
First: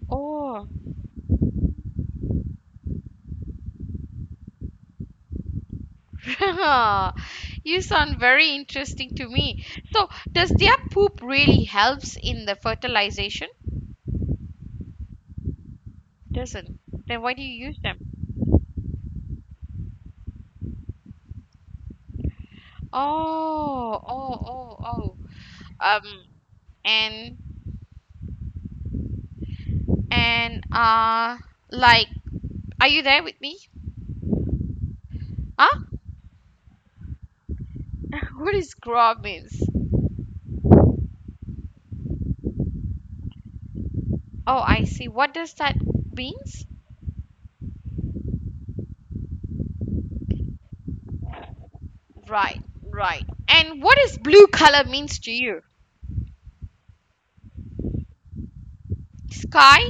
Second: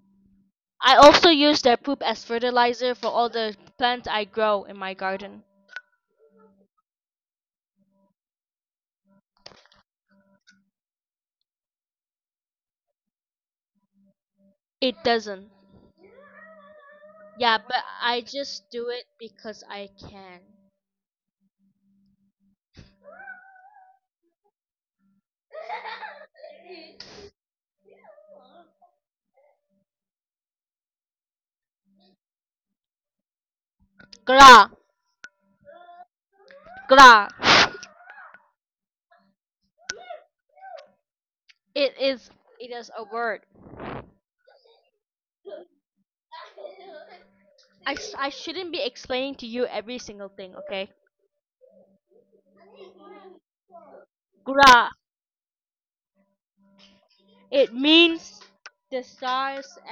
Oh, you sound very interesting to me. So, does their poop really helps in the fertilization? Doesn't. Then why do you use them? Oh, oh, oh, oh. And and like are you there with me? Huh? What is "grub" means? Oh, I see. What does that means? Right, right. And what is blue color means to you? Sky?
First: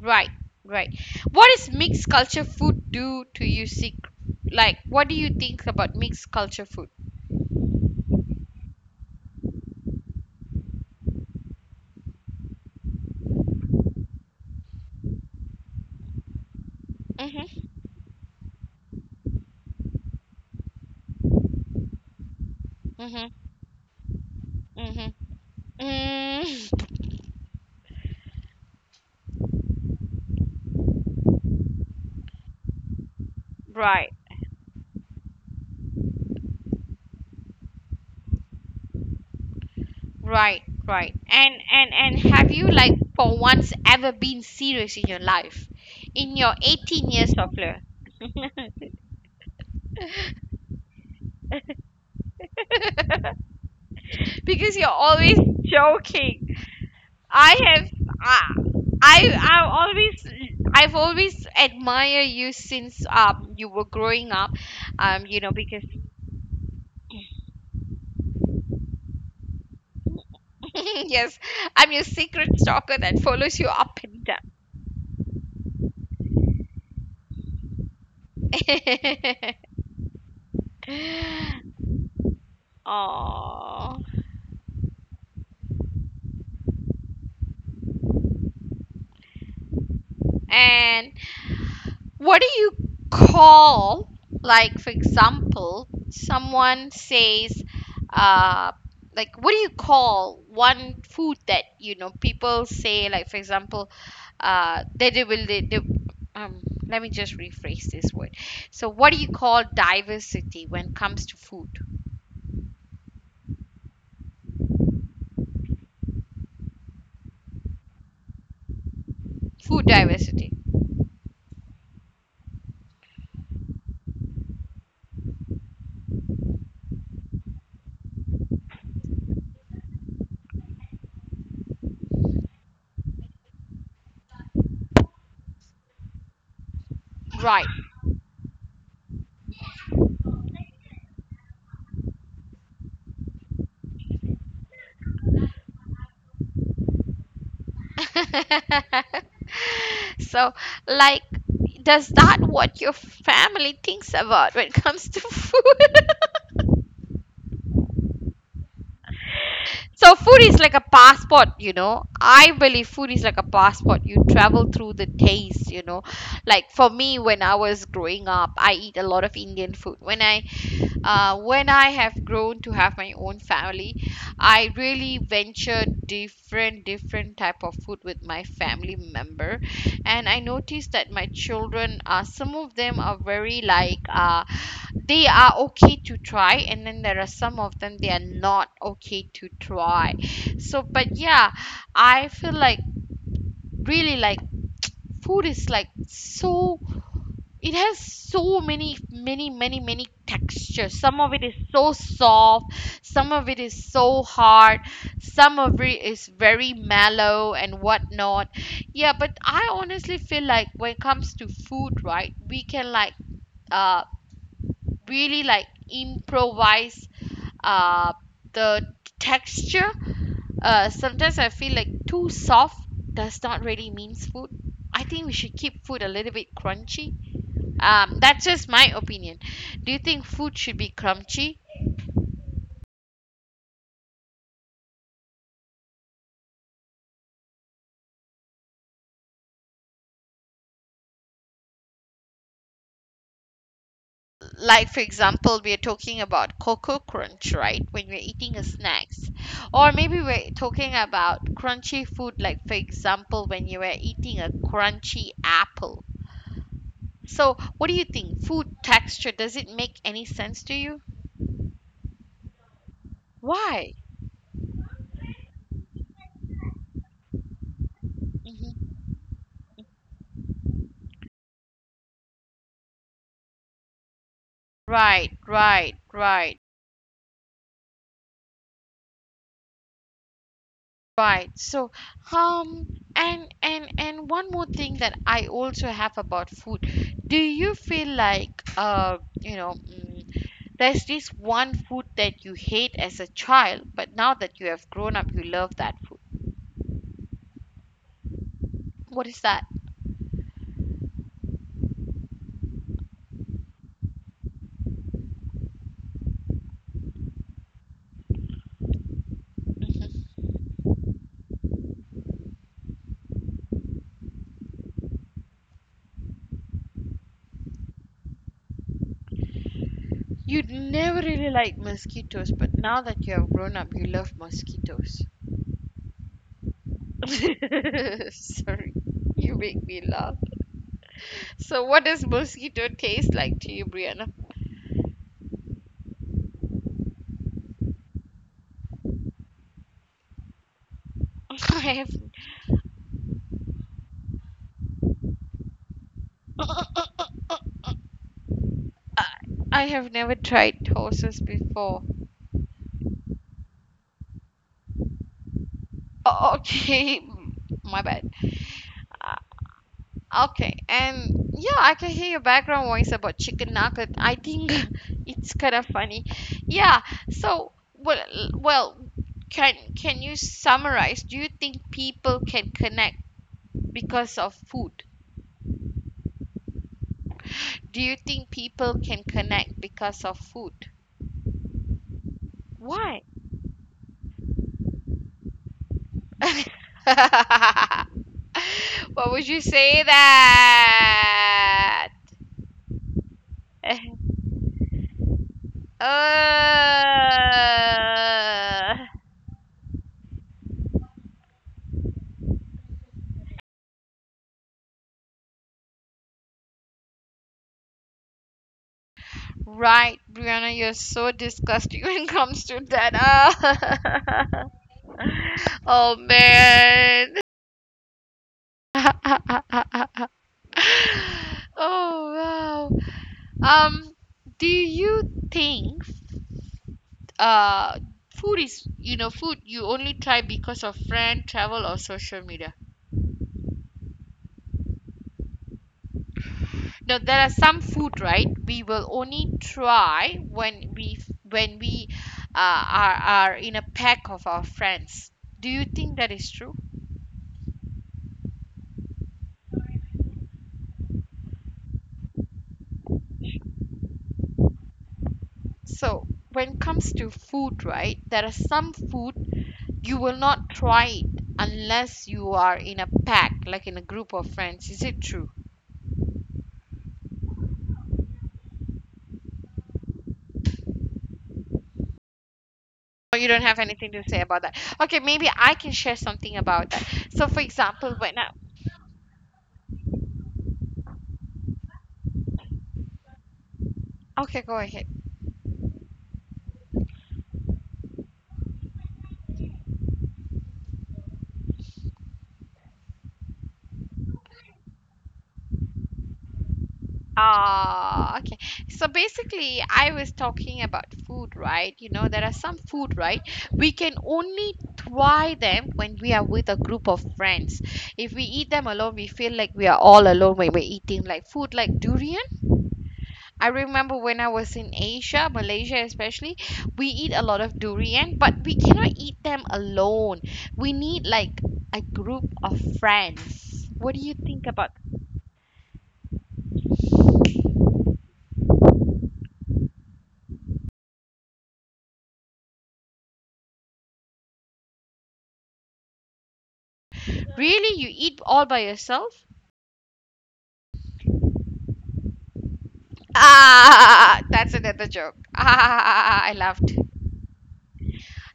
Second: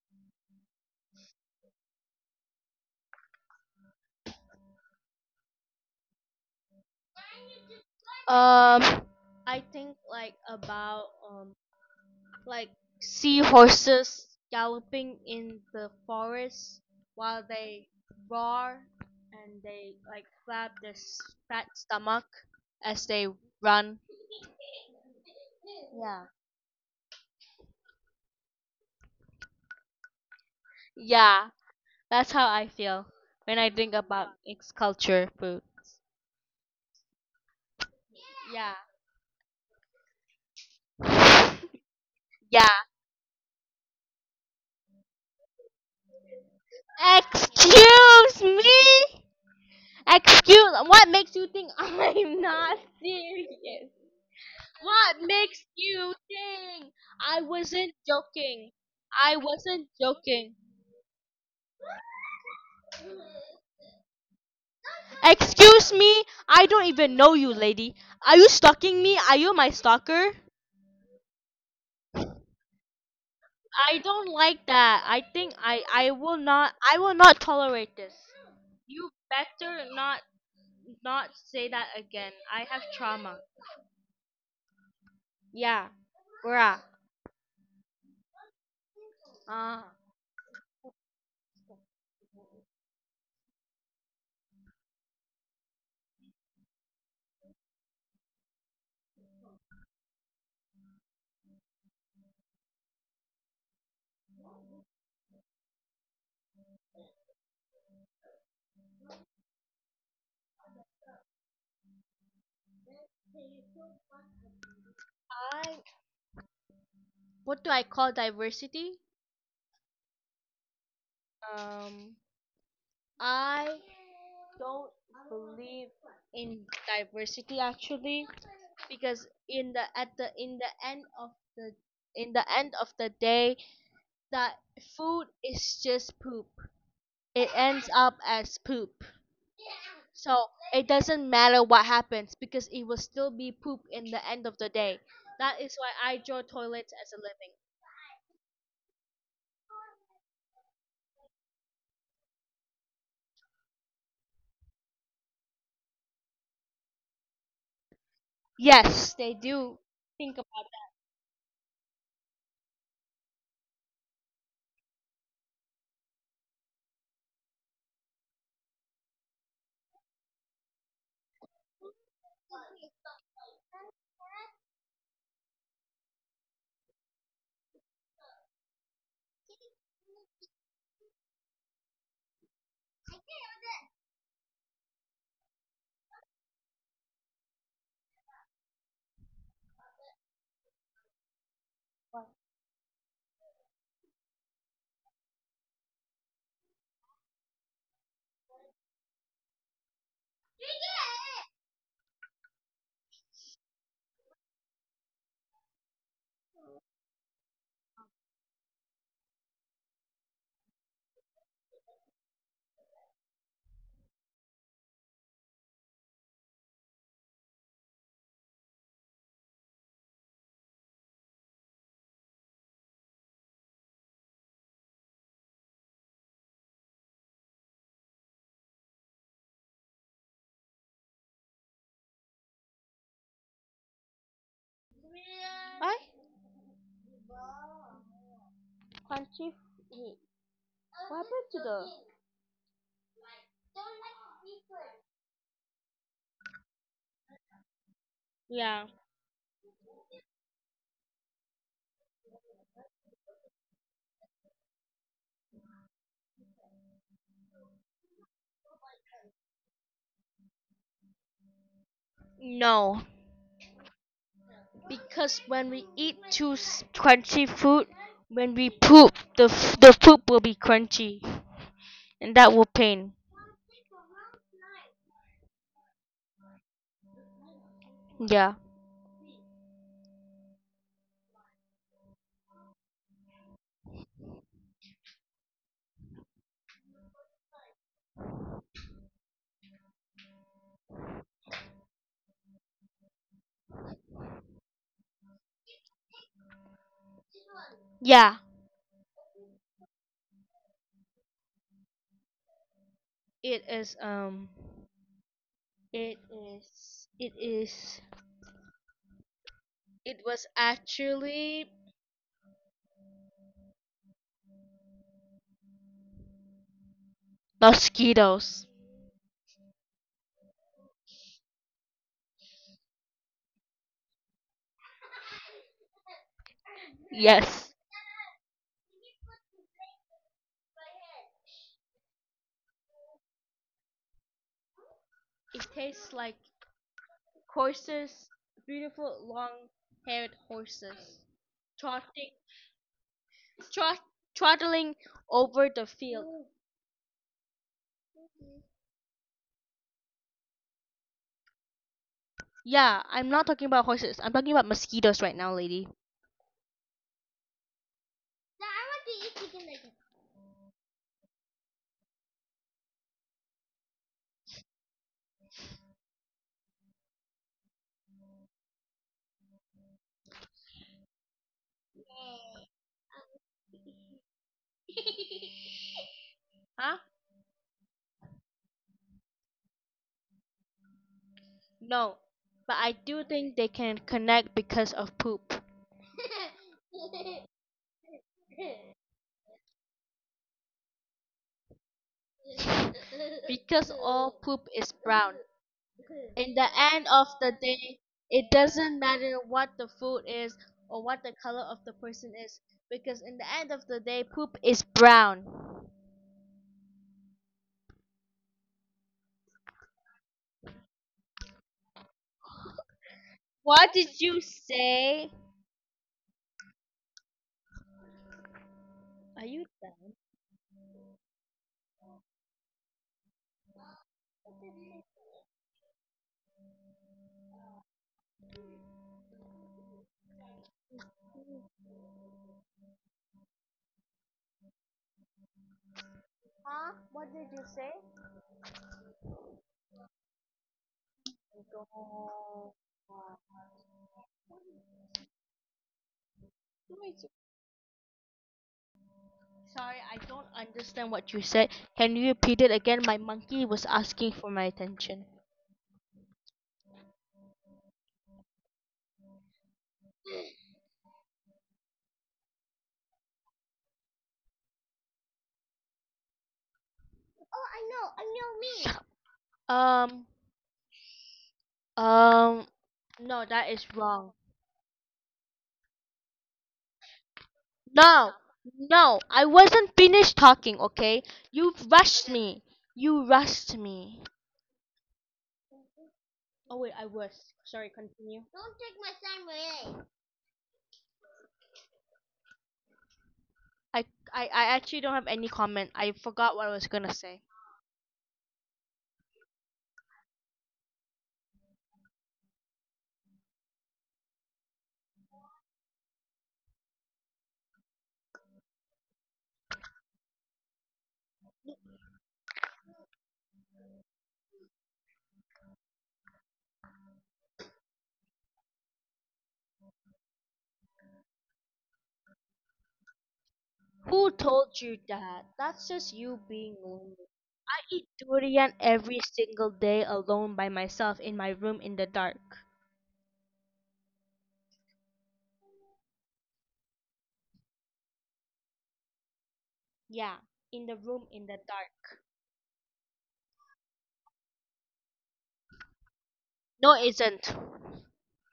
Right, right. What is mixed culture food do to you? Sick? What do you think about mixed culture food? Mhm, mhm, mhm. Mm, right. Right, right. And have you for once ever been serious in your life? In your 18 years of life? Because you're always joking. I have I I I always I've always admire you since you were growing up. Because yes, I'm your secret stalker that follows you up and down. Oh, and what do you call, for example, someone says, uh, what do you call one food that, people say, for example, they will, they, let me just rephrase this word. So, what do you call diversity when it comes to food? Food diversity. Right. So, like, does that what your family thinks about when it comes to food? So food is like a passport, you know. I believe food is like a passport. You travel through the taste, you know. Like for me, when I was growing up, I eat a lot of Indian food. When I have grown to have my own family, I really ventured different, different type of food with my family member, and I noticed that my children, some of them are very they are okay to try, and then there are some of them they are not okay to try. So but yeah, I feel like, really like, food is like so, it has so many, many, many, many textures. Some of it is so soft, some of it is so hard, some of it is very mellow and whatnot. Yeah, but I honestly feel like when it comes to food, right, we can uh really like improvise uh, the texture. Sometimes I feel like too soft does not really mean food. I think we should keep food a little bit crunchy. That's just my opinion. Do you think food should be crunchy? Like for example, we're talking about cocoa crunch, right, when we're eating a snacks, or maybe we're talking about crunchy food, like for example when you were eating a crunchy apple. So what do you think food texture, does it make any sense to you? Why? Mhm. Right, right, right, right. So, um, and one more thing that I also have about food. Do you feel like, mm, there's this one food that you hate as a child, but now that you have grown up, you love that food. What is that? Mhm. You never really like mosquitoes, but now that you have grown up, you love mosquitoes. Sorry, you make me laugh. So, what does mosquito taste like to you, Brianna? I have, I have never tried horses before. Okay, my bad. Uh, okay, and yeah, I can hear your background voice about chicken nugget. I think it's kind of funny. Yeah. So, well, can you summarize? Do you think people can connect because of food? Do you think people can connect because of food? Why? What would you say that? Uh, right, Brianna, you're so disgusting when it comes to that. Uh, oh man. Oh wow. Do you think uh food is, you know, food you only try because of friend, travel or social media. Now there are some food, right, we will only try when we are in a pack of our friends. Do you think that is true? So when it comes to food, right, there are some food you will not try it unless you are in a pack, like in a group of friends. Is it true? Oh, you don't have anything to say about that. Okay, maybe I can share something about that. So, for example, okay, go ahead. Ah, okay. So basically, I was talking about food, right? You know, there are some food, right? We can only try them when we are with a group of friends. If we eat them alone, we feel like we are all alone when we're eating like food like durian. I remember when I was in Asia, Malaysia especially, we eat a lot of durian, but we cannot eat them alone. We need like a group of friends. What do you think about? Really, you eat all by yourself? Ah, that's another joke. Ah, I laughed.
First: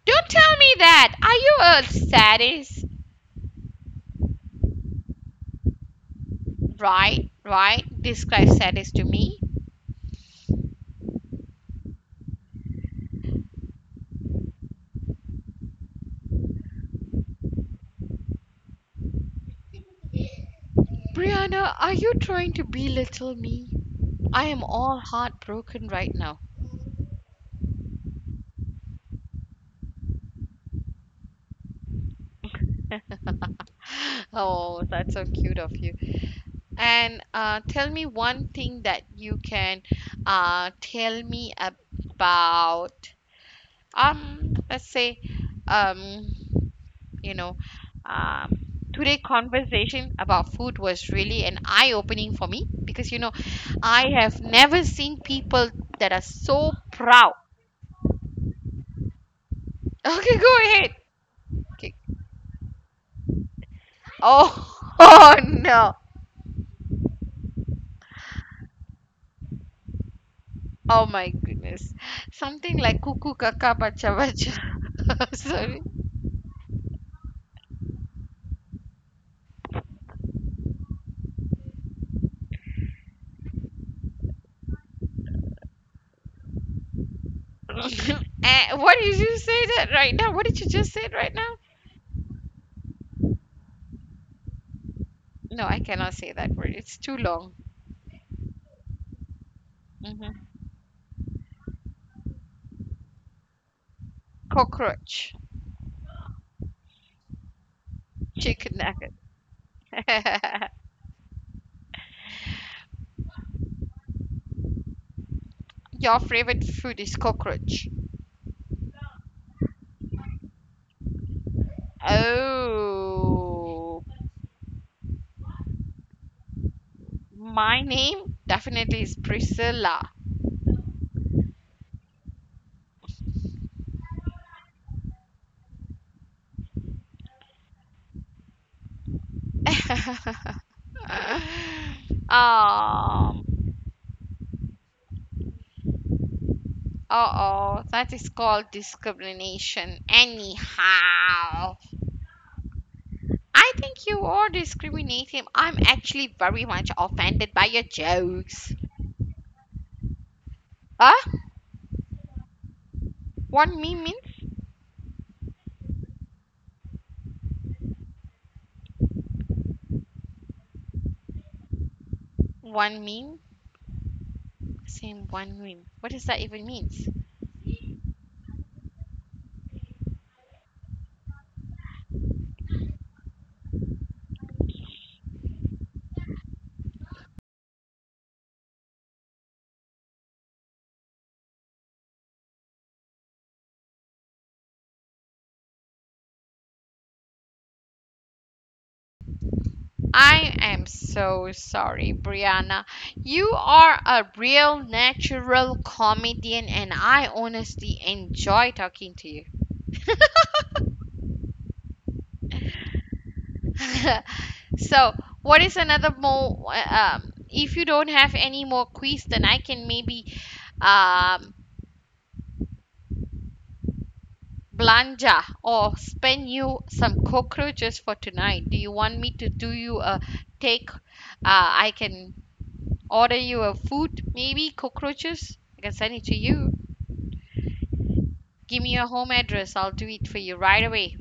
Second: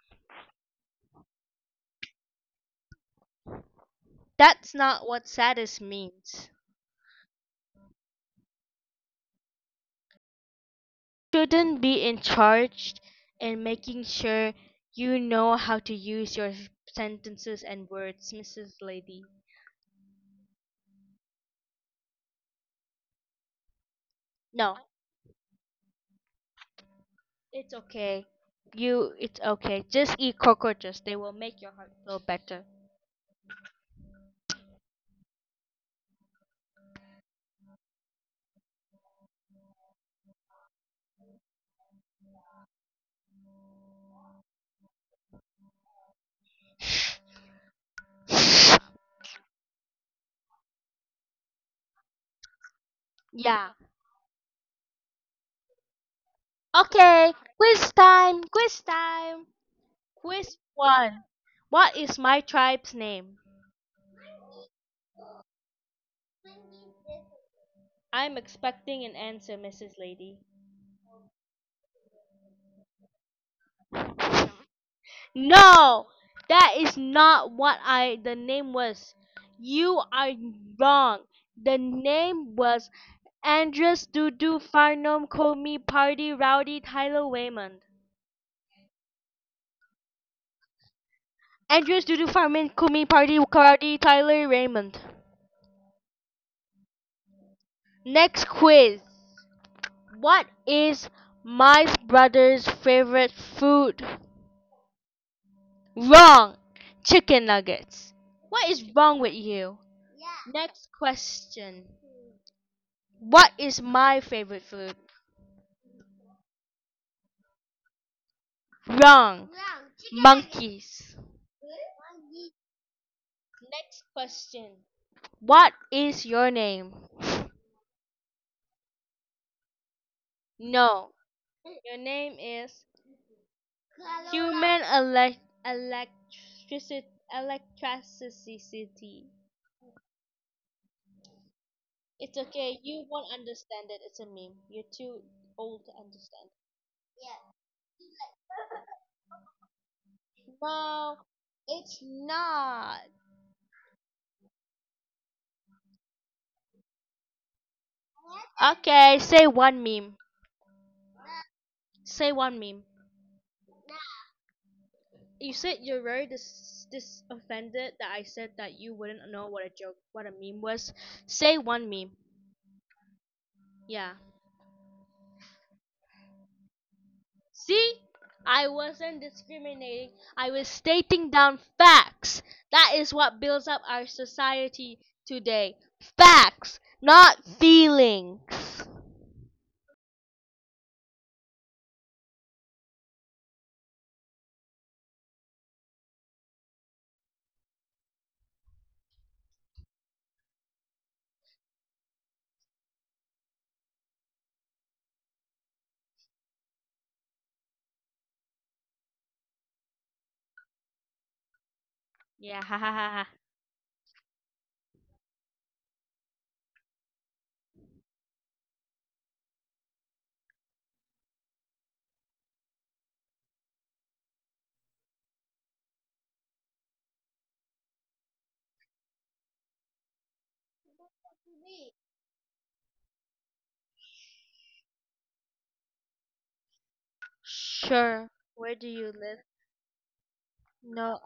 Don't tell me that. Are you a sadist? Right, right. Describe sadist to me. Brianna, are you trying to belittle me? I am all heartbroken right now. Oh, that's so cute of you. And tell me one thing that you can tell me about, let's say, um, you know, um, today conversation about food was really an eye-opening for me because, you know, I have never seen people that are so proud. Okay, go ahead. Okay. Oh, oh no. Oh my goodness. Something like cuckoo kaka bacha bacha. Sorry. Eh, what did you say that right now? What did you just say right now? No, I cannot say that word. It's too long. Hmm. Cockroach. Chicken nugget. Your favorite food is cockroach. Oh, my name definitely is Priscilla. um, uh-oh, that is called discrimination. Anyhow, I think you are discriminating. I'm actually very much offended by your jokes. Huh? One meme means one meme? Same one meme. What does that even mean? I am so sorry, Brianna. You are a real natural comedian and I honestly enjoy talking to you. So, what is another more? If you don't have any more question, I can maybe um, blanja or spend you some cockroaches for tonight. Do you want me to do you a take? I can order you a food, maybe cockroaches. I can send it to you. Give me your home address. I'll do it for you right away.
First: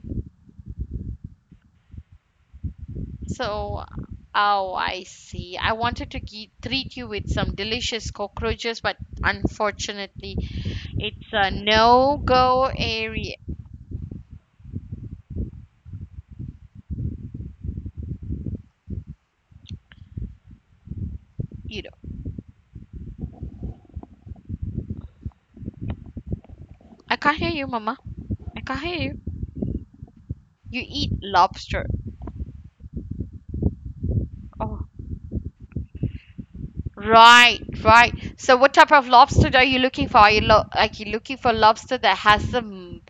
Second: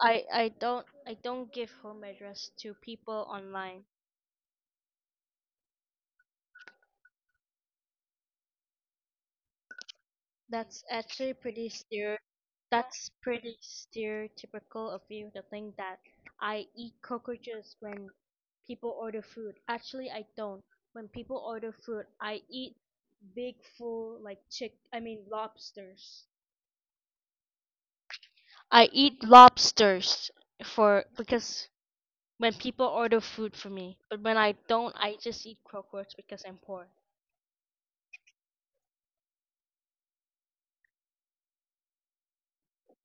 So, oh, I see. I wanted to treat you with some delicious cockroaches, but unfortunately. It's a no go area. You know, I can't hear you, Mama. I can't hear you. You eat lobster. Oh, right, right. So, what type of lobster are you looking for? Are you like you looking for lobster that has some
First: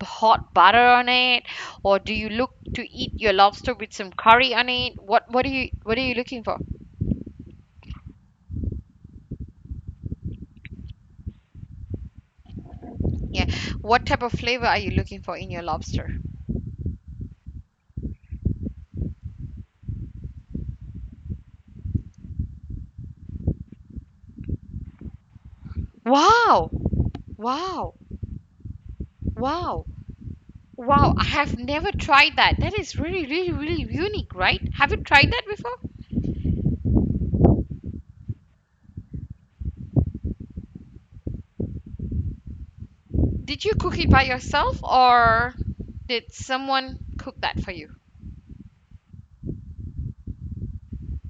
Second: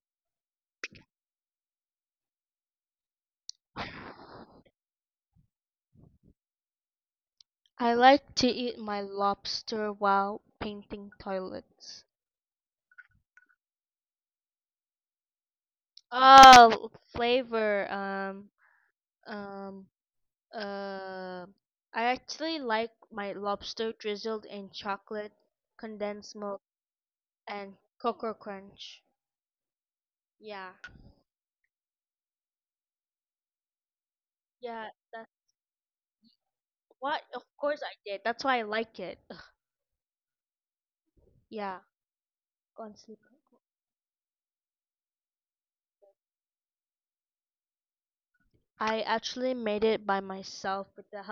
hot butter on it, or do you look to eat your lobster with some curry on it? What are you looking for? Yeah. What type of flavor are you looking for in your lobster? Wow, wow, wow. Wow, I have never tried that. That is really, really, really unique, right? Have you tried that before? Did you cook it by yourself or did someone cook that for you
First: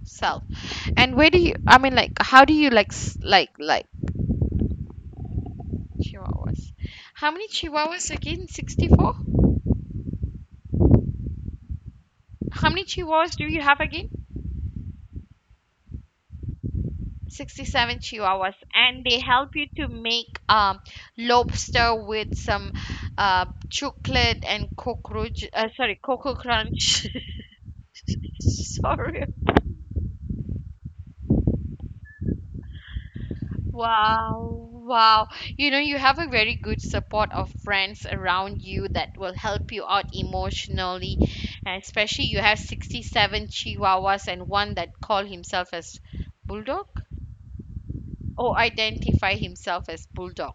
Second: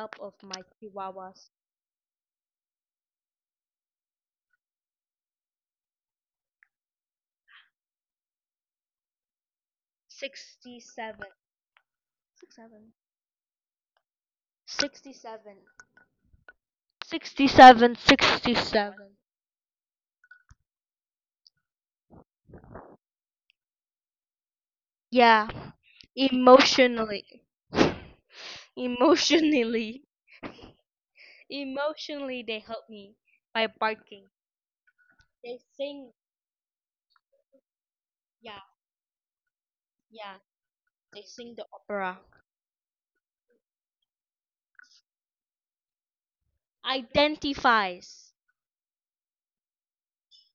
self? And where do you, I mean, how do you like chihuahuas? How many chihuahuas again? 64? How many chihuahuas do you have again? 67 chihuahuas. And they help you to make lobster with some chocolate and cockroach, sorry, cocoa crunch. Sorry. Wow, wow. You know, you have a very good support of friends around you that will help you out emotionally. And especially you have 67 chihuahuas and one that call himself as bulldog or identify himself as bulldog.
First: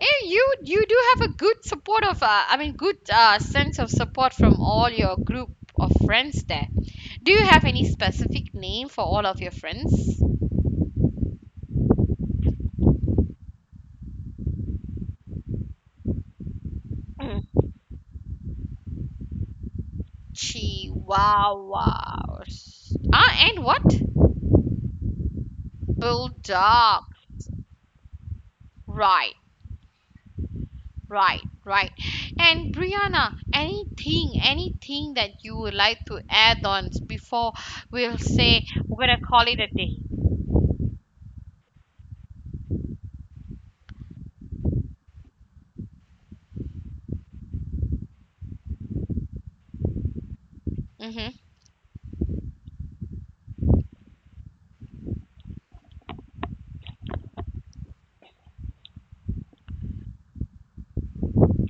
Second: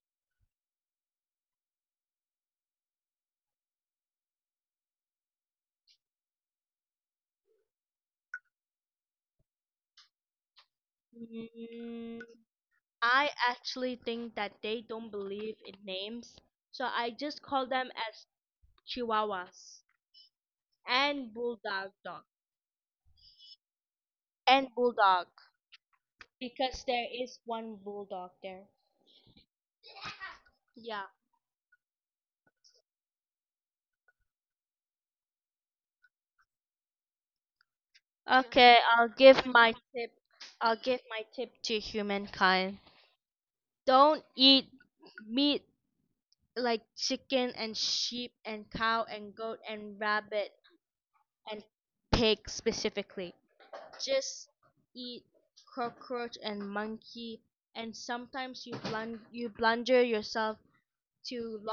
And you do have a good support of I mean good sense of support from all your group of friends there. Do you have any specific name for all of your friends? Chihuahuas. Ah, and what? Bulldog. Right, right, right. And Brianna, anything that you would like to add on before we'll say we're gonna call it a day. Mm-hmm.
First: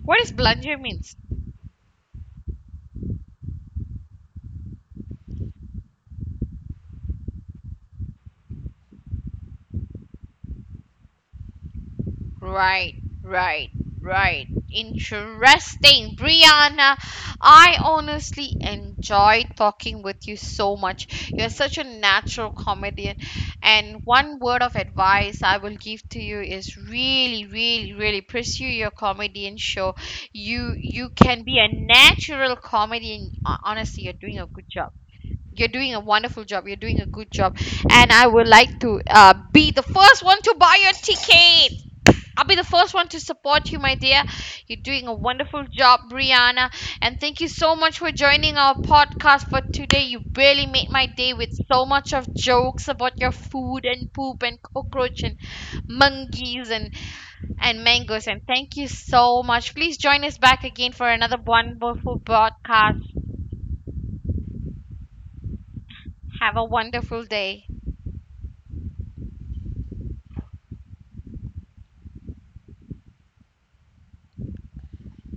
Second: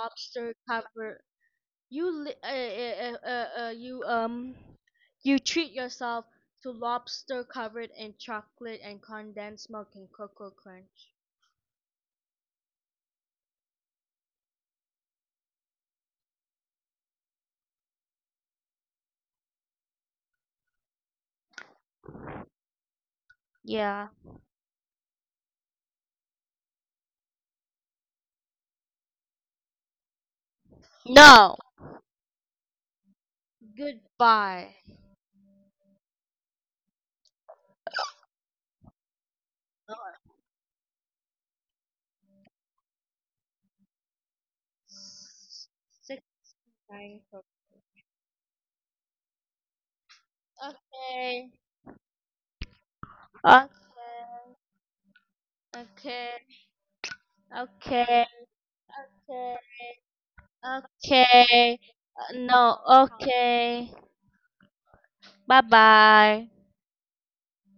What is blunder means? Right, right, right. Interesting, Brianna. I honestly enjoy talking with you so much. You're such a natural comedian. And one word of advice I will give to you is really, really, really pursue your comedian show. You can be a natural comedian. Honestly, you're doing a good job. You're doing a wonderful job. You're doing a good job. And I would like to be the first one to buy your ticket. I'll be the first one to support you, my dear. You're doing a wonderful job, Brianna. And thank you so much for joining our podcast for today. You really made my day with so much of jokes about your food and poop and cockroach and monkeys, and mangoes. And thank you so much. Please join us back again for another wonderful podcast. Have a wonderful day.